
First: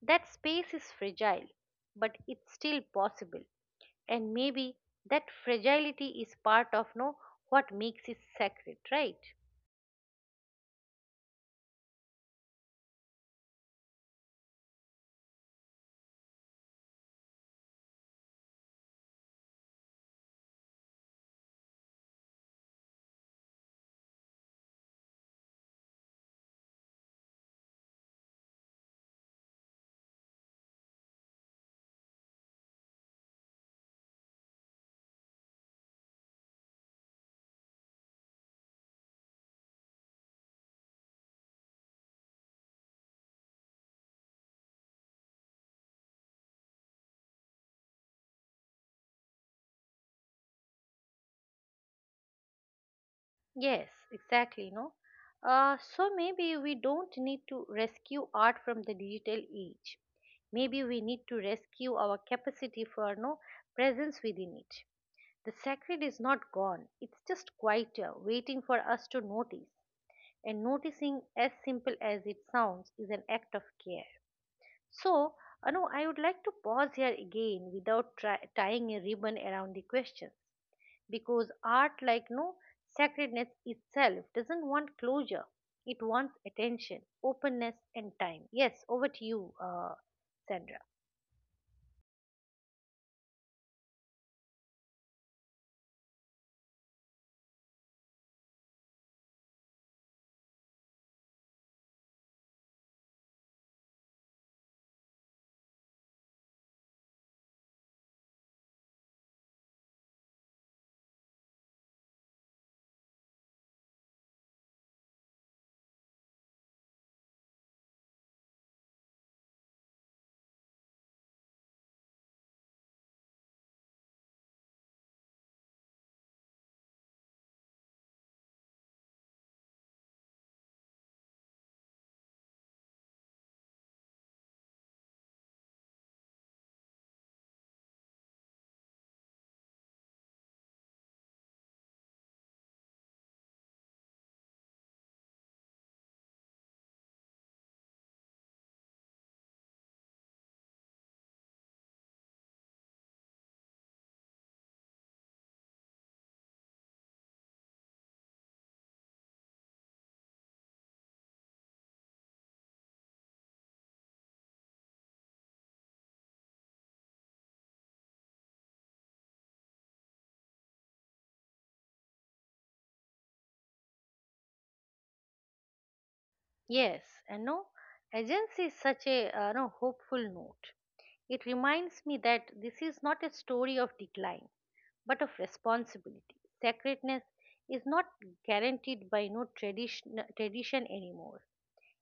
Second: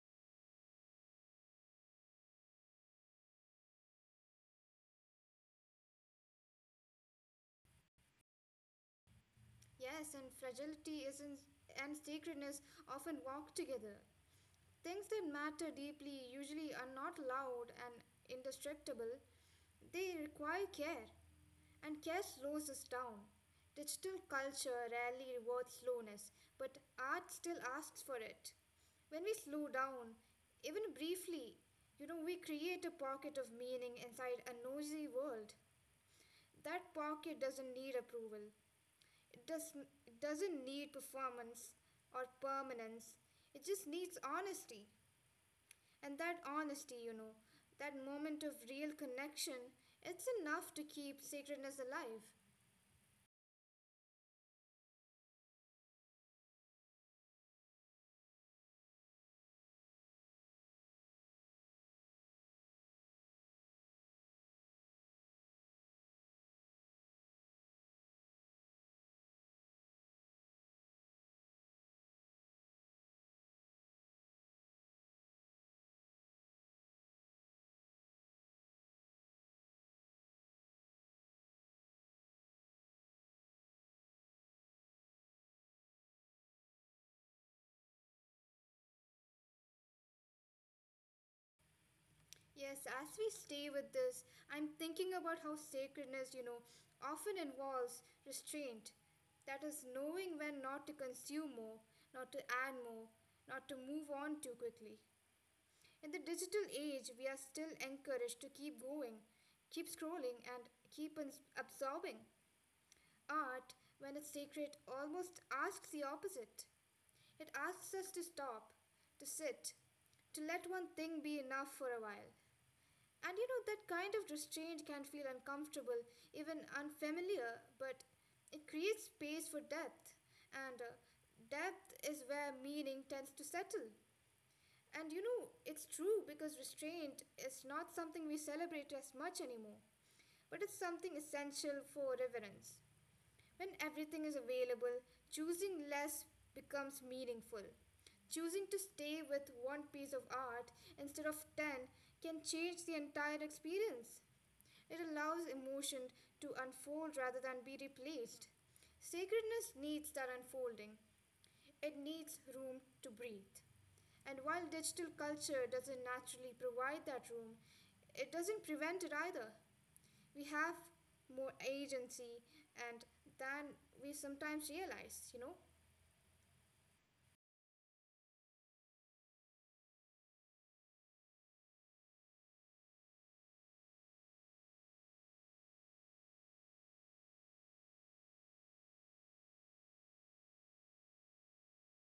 Speaker 1: That space is fragile, but it's still possible. And maybe that fragility is part of no what makes it sacred, right?
Speaker 2: Yes, and fragility is in, and sacredness often walk together. Things that matter deeply usually are not loud and indestructible, they require care. And care slows us down. Digital culture rarely rewards slowness, but art still asks for it. When we slow down, even briefly, you know, we create a pocket of meaning inside a noisy world. That pocket doesn't need approval, it doesn't need performance or permanence, it just needs honesty. And that honesty, you know, that moment of real connection, it's enough to keep sacredness alive.
Speaker 1: Yes, exactly. No, so maybe we don't need to rescue art from the digital age. Maybe we need to rescue our capacity for no presence within it. The sacred is not gone; it's just quieter, waiting for us to notice. And noticing, as simple as it sounds, is an act of care. So, Anu, I would like to pause here again without tying a ribbon around the question because art like no sacredness itself doesn't want closure, it wants attention, openness and time. Yes, over to you, Sandra.
Speaker 2: Yes, as we stay with this, I'm thinking about how sacredness, you know, often involves restraint. That is, knowing when not to consume more, not to add more, not to move on too quickly. In the digital age, we are still encouraged to keep going, keep scrolling, and keep absorbing. Art, when it's sacred, almost asks the opposite. It asks us to stop, to sit, to let one thing be enough for a while. And you know, that kind of restraint can feel uncomfortable, even unfamiliar, but it creates space for depth. And depth is where meaning tends to settle. And you know, it's true because restraint is not something we celebrate as much anymore, but it's something essential for reverence. When everything is available, choosing less becomes meaningful. Choosing to stay with one piece of art instead of 10 can change the entire experience. It allows emotion to unfold rather than be replaced. Sacredness needs that unfolding, it needs room to breathe. And while digital culture doesn't naturally provide that room, it doesn't prevent it either. We have more agency and than we sometimes realize, you know?
Speaker 1: Yes, and no, agency is such a no hopeful note. It reminds me that this is not a story of decline but of responsibility. Sacredness is not guaranteed by no tradition anymore.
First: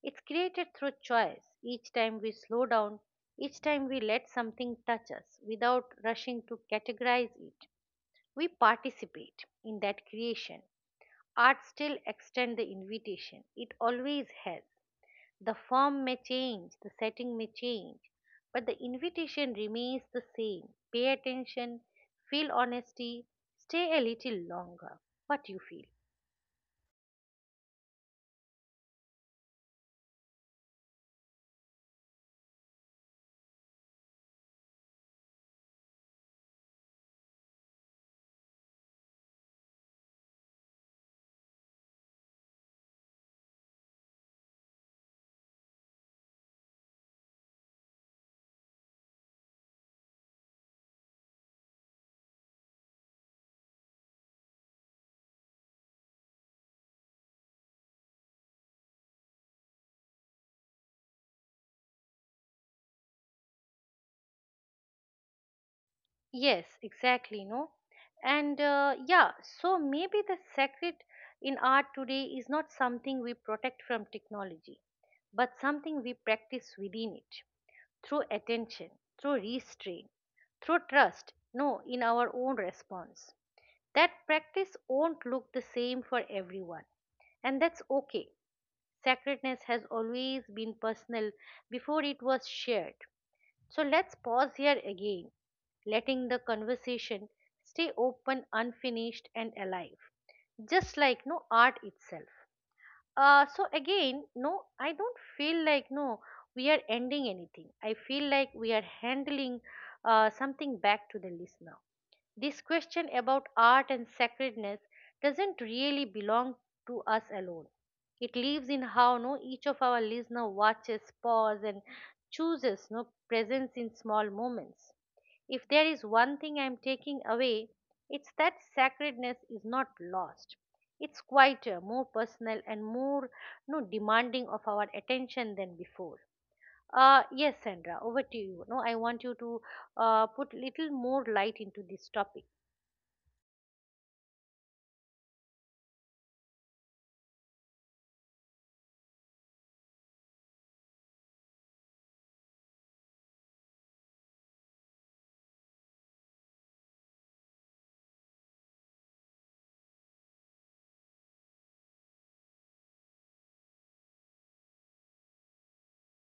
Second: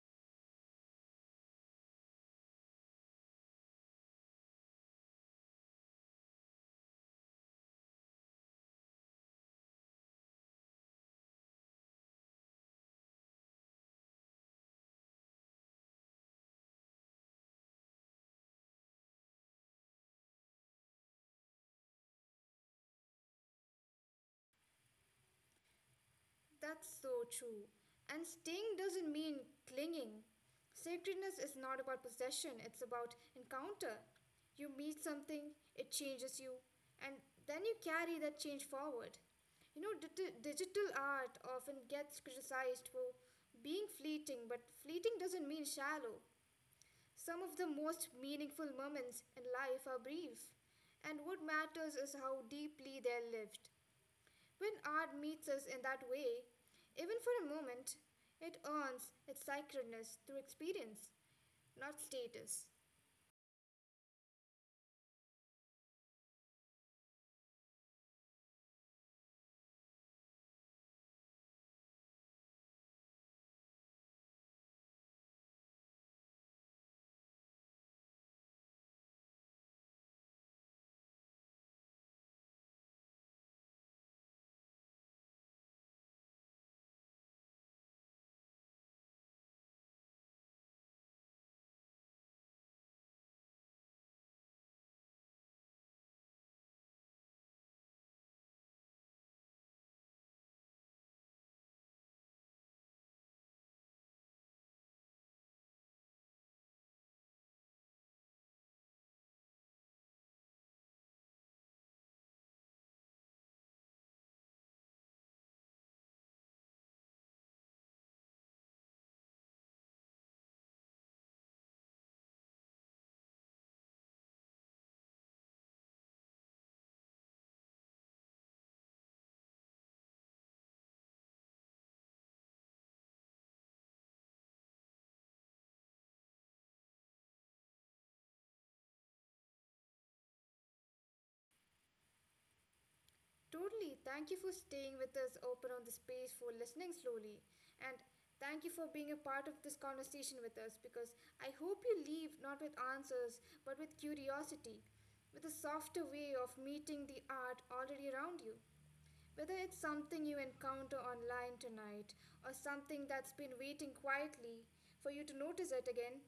Speaker 1: It's created through choice. Each time we slow down, each time we let something touch us without rushing to categorize it, we participate in that creation. Art still extends the invitation, it always has. The form may change, the setting may change, but the invitation remains the same. Pay attention, feel honesty, stay a little longer. What you feel?
Speaker 2: That's so true. And staying doesn't mean clinging. Sacredness is not about possession, it's about encounter. You meet something, it changes you, and then you carry that change forward. You know, digital art often gets criticized for being fleeting, but fleeting doesn't mean shallow. Some of the most meaningful moments in life are brief, and what matters is how deeply they're lived. When art meets us in that way, even for a moment, it earns its sacredness through experience, not status.
Speaker 1: Yes, exactly, no? And uh, yeah, so maybe the secret in art today is not something we protect from technology, but something we practice within it through attention, through restraint, through trust, no, in our own response. That practice won't look the same for everyone, and that's okay. Sacredness has always been personal before it was shared. So let's pause here again, letting the conversation stay open, unfinished, and alive, just like no art itself. So again, no, I don't feel like no, we are ending anything. I feel like we are handling something back to the listener. This question about art and sacredness doesn't really belong to us alone. It lives in how no each of our listener watches, pause, and chooses no presence in small moments. If there is one thing I'm taking away, it's that sacredness is not lost. It's quieter, more personal, and more no demanding of our attention than before. Yes, Sandra, over to you. No, I want you to put little more light into this topic.
Speaker 2: Totally. Thank you for staying with us, open on the space, for listening slowly. And thank you for being a part of this conversation with us because I hope you leave not with answers but with curiosity, with a softer way of meeting the art already around you. Whether it's something you encounter online tonight or something that's been waiting quietly for you to notice it again,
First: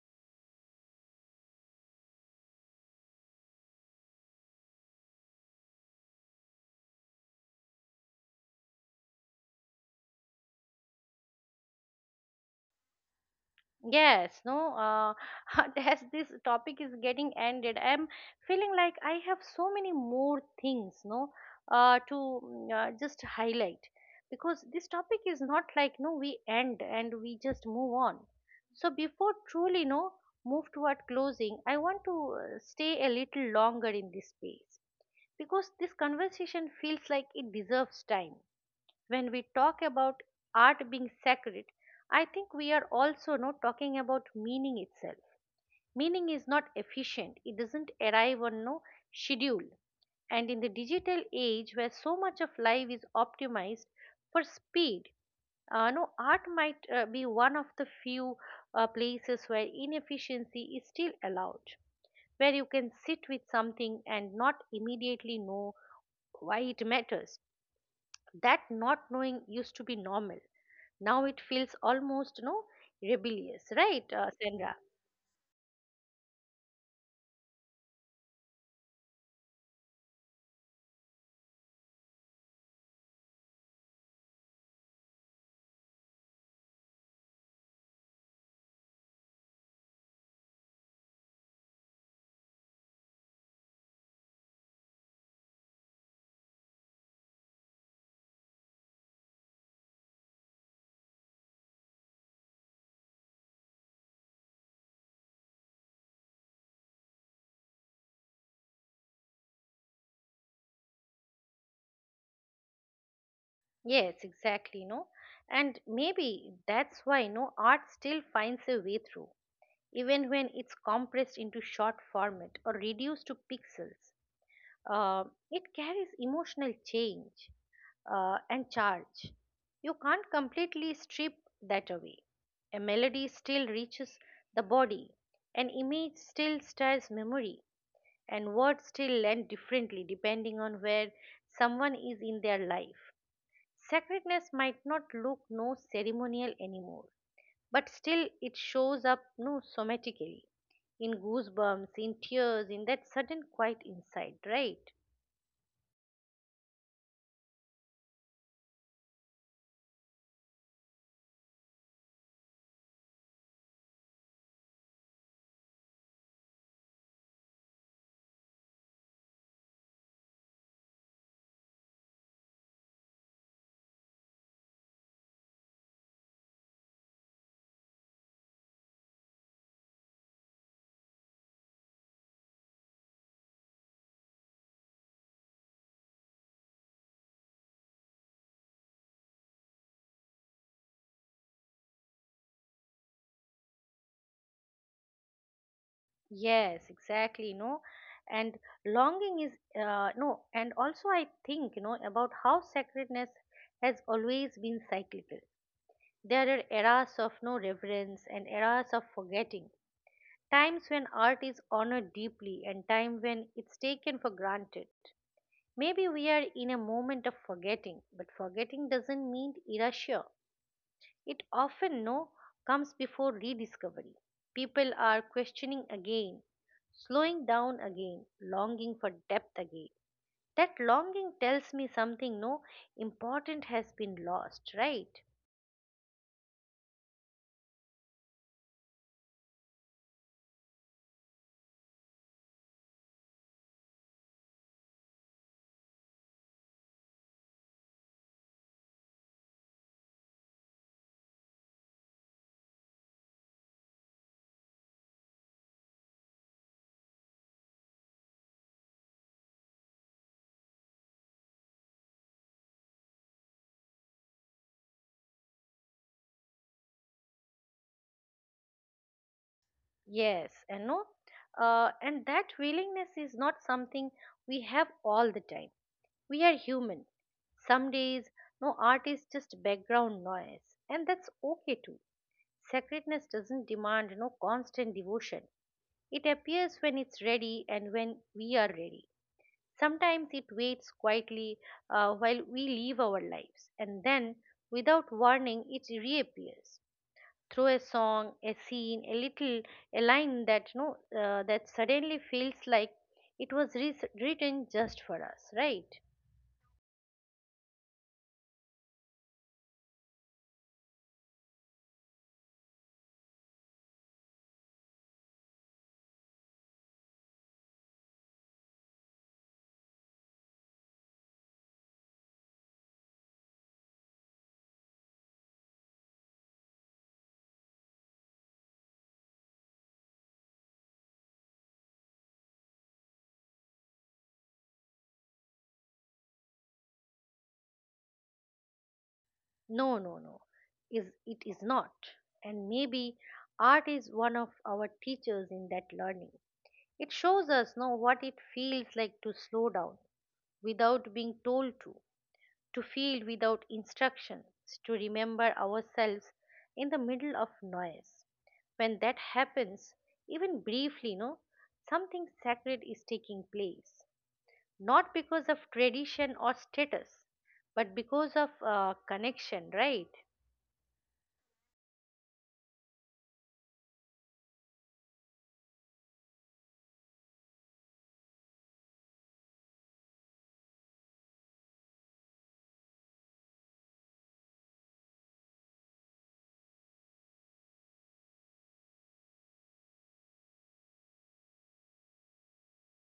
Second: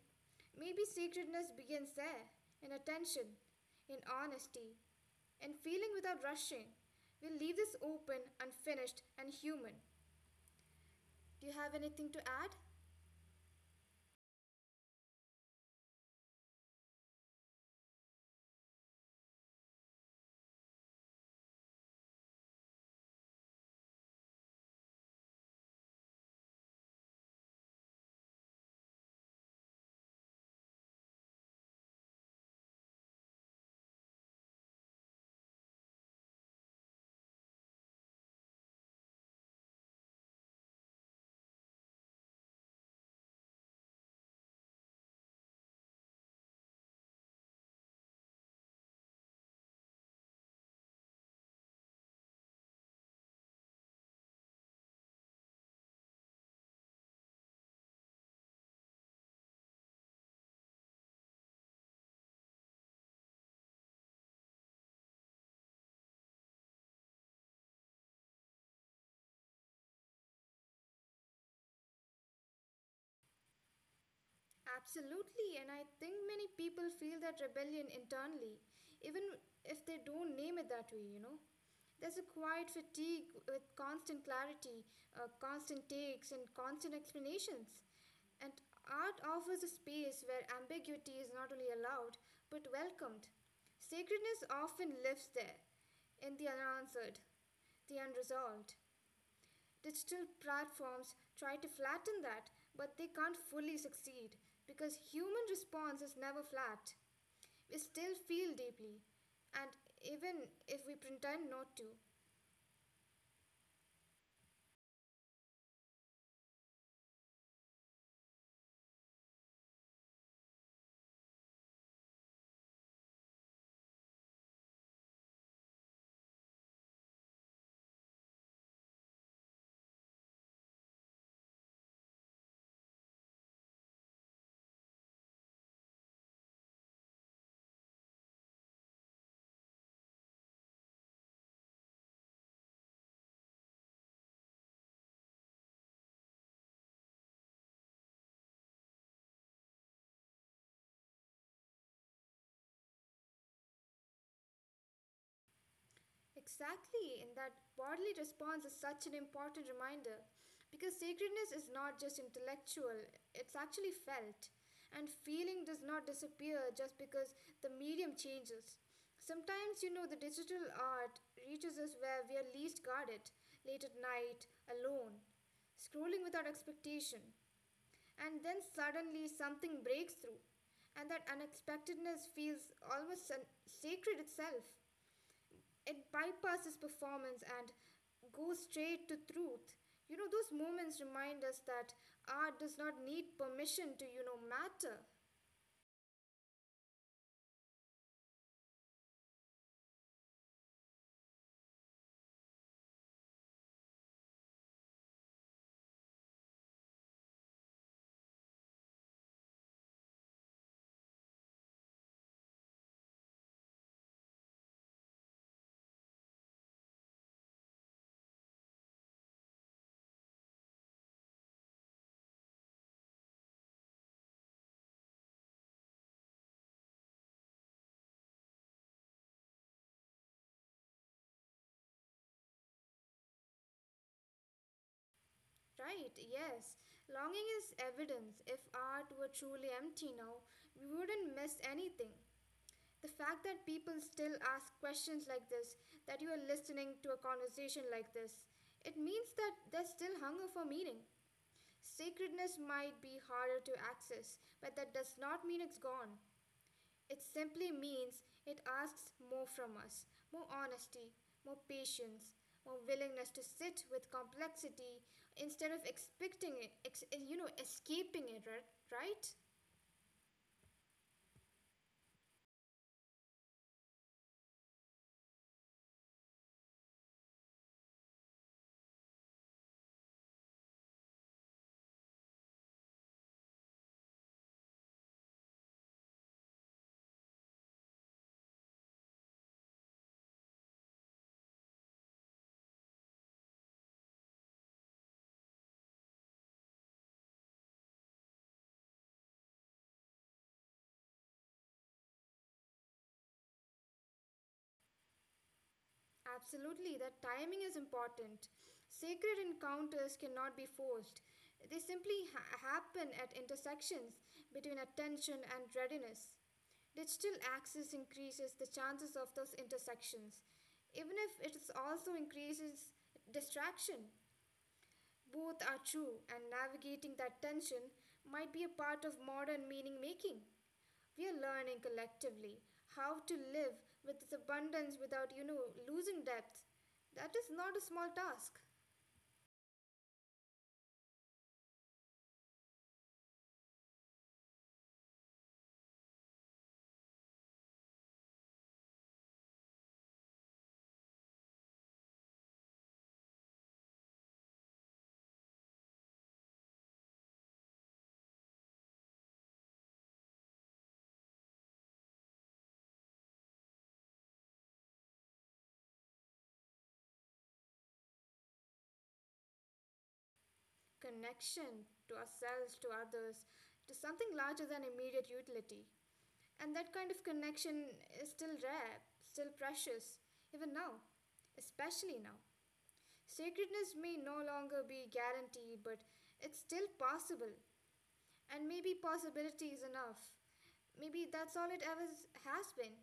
Speaker 2: maybe sacredness begins there, in attention, in honesty, in feeling without rushing. We'll leave this open, unfinished, and human. Do you have anything to add?
Speaker 1: Yes, no, As this topic is getting ended, I'm feeling like I have so many more things, no, to just highlight because this topic is not like, no, we end and we just move on. So before truly, no, move toward closing, I want to stay a little longer in this space because this conversation feels like it deserves time. When we talk about art being sacred, I think we are also no talking about meaning itself. Meaning is not efficient; it doesn't arrive on no schedule. And in the digital age, where so much of life is optimized for speed, no art might be one of the few places where inefficiency is still allowed, where you can sit with something and not immediately know why it matters. That not knowing used to be normal. Now it feels almost, no, rebellious, right, Sandra?
Speaker 2: Absolutely, and I think many people feel that rebellion internally, even if they don't name it that way. There's a quiet fatigue with constant clarity, constant takes, and constant explanations. And art offers a space where ambiguity is not only allowed, but welcomed. Sacredness often lives there, in the unanswered, the unresolved. Digital platforms try to flatten that, but they can't fully succeed because human response is never flat. We still feel deeply, and even if we pretend not to.
Speaker 1: Yes, exactly, no. And maybe that's why, no, art still finds a way through, even when it's compressed into short format or reduced to pixels. Uh, it carries emotional change and charge. You can't completely strip that away. A melody still reaches the body, an image still stirs memory, and words still land differently depending on where someone is in their life. Sacredness might not look no ceremonial anymore, but still it shows up no somatically in goosebumps, in tears, in that sudden quiet insight, right?
Speaker 2: Exactly, and that bodily response is such an important reminder because sacredness is not just intellectual, it's actually felt. And feeling does not disappear just because the medium changes. Sometimes, the digital art reaches us where we are least guarded, late at night, alone, scrolling without expectation. And then suddenly something breaks through, and that unexpectedness feels almost sacred itself. It bypasses performance and goes straight to truth. Those moments remind us that art does not need permission to matter.
Speaker 1: Yes, exactly, no. And longing is no, and also I think you know about how sacredness has always been cyclical. There are eras of no reverence and eras of forgetting, times when art is honored deeply and time when it's taken for granted. Maybe we are in a moment of forgetting, but forgetting doesn't mean erasure. It often no comes before rediscovery. People are questioning again, slowing down again, longing for depth again. That longing tells me something no important has been lost, right?
Speaker 2: Right, yes. Longing is evidence. If art were truly empty now, we wouldn't miss anything. The fact that people still ask questions like this, that you are listening to a conversation like this, it means that there's still hunger for meaning. Sacredness might be harder to access, but that does not mean it's gone. It simply means it asks more from us, more honesty, more patience, more willingness to sit with complexity instead of expecting it, escaping it, right?
Speaker 1: Yes, and no, and that willingness is not something we have all the time. We are human. Some days, no art is just background noise, and that's okay too. Sacredness doesn't demand no constant devotion. It appears when it's ready and when we are ready. Sometimes it waits quietly while we live our lives, and then, without warning, it reappears through a song, a scene, a little, a line that no, that suddenly feels like it was written just for us, right?
Speaker 2: Absolutely, that timing is important. Sacred encounters cannot be forced. They simply happen at intersections between attention and readiness. Digital access increases the chances of those intersections, even if it is also increases distraction. Both are true, and navigating that tension might be a part of modern meaning making. We are learning collectively how to live with this abundance without losing depth. That is not a small task.
Speaker 1: No, no, no. Is it is not. And maybe art is one of our teachers in that learning. It shows us know what it feels like to slow down without being told to feel without instructions, to remember ourselves in the middle of noise. When that happens, even briefly, no, something sacred is taking place. Not because of tradition or status, but because of connection, right?
Speaker 2: Connection to ourselves, to others, to something larger than immediate utility. And that kind of connection is still rare, still precious, even now, especially now. Sacredness may no longer be guaranteed, but it's still possible. And maybe possibility is enough. Maybe that's all it ever has been.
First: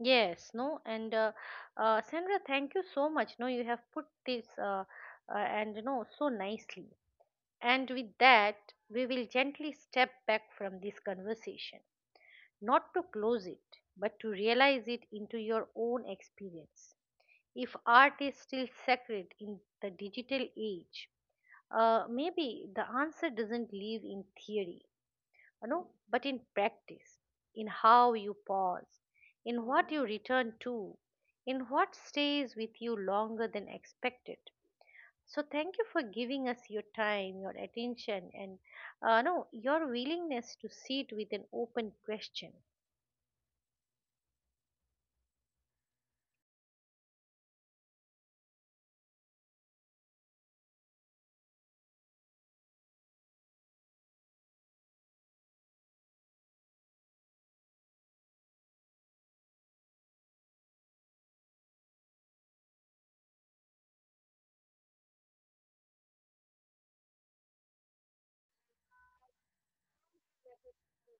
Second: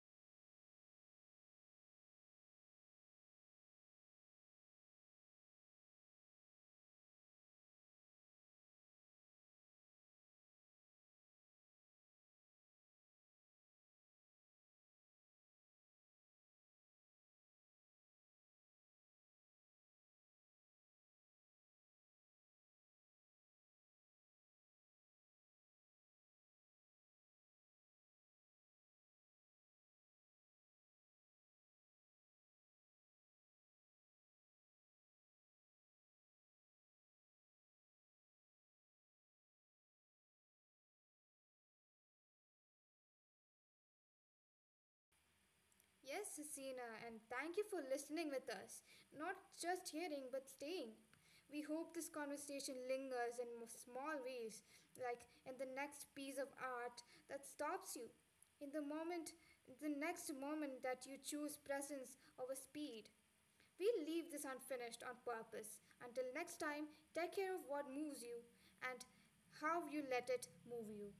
Speaker 1: Yes, no, and Sandra, thank you so much. No, you have put this and you know so nicely. And with that, we will gently step back from this conversation, not to close it, but to realize it into your own experience. If art is still sacred in the digital age, maybe the answer doesn't live in theory, you know, but in practice, in how you pause, in what you return to, in what stays with you longer than expected. So thank you for giving us your time, your attention, and no your willingness to sit with an open question.
Speaker 2: Yes, Hasina, and thank you for listening with us. Not just hearing, but staying. We hope this conversation lingers in small ways, like in the next piece of art that stops you, in the moment, the next moment that you choose presence over speed. We leave this unfinished on purpose. Until next time, take care of what moves you and how you let it move you.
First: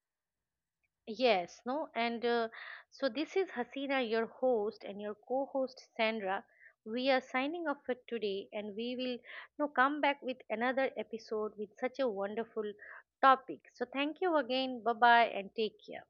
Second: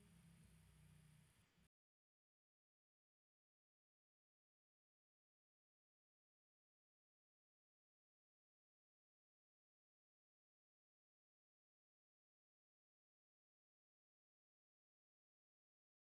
Speaker 1: Yes, no, and So this is Hasina, your host, and your co-host Sandra. We are signing off for today, and we will now come back with another episode with such a wonderful topic. So thank you again, bye bye, and take care.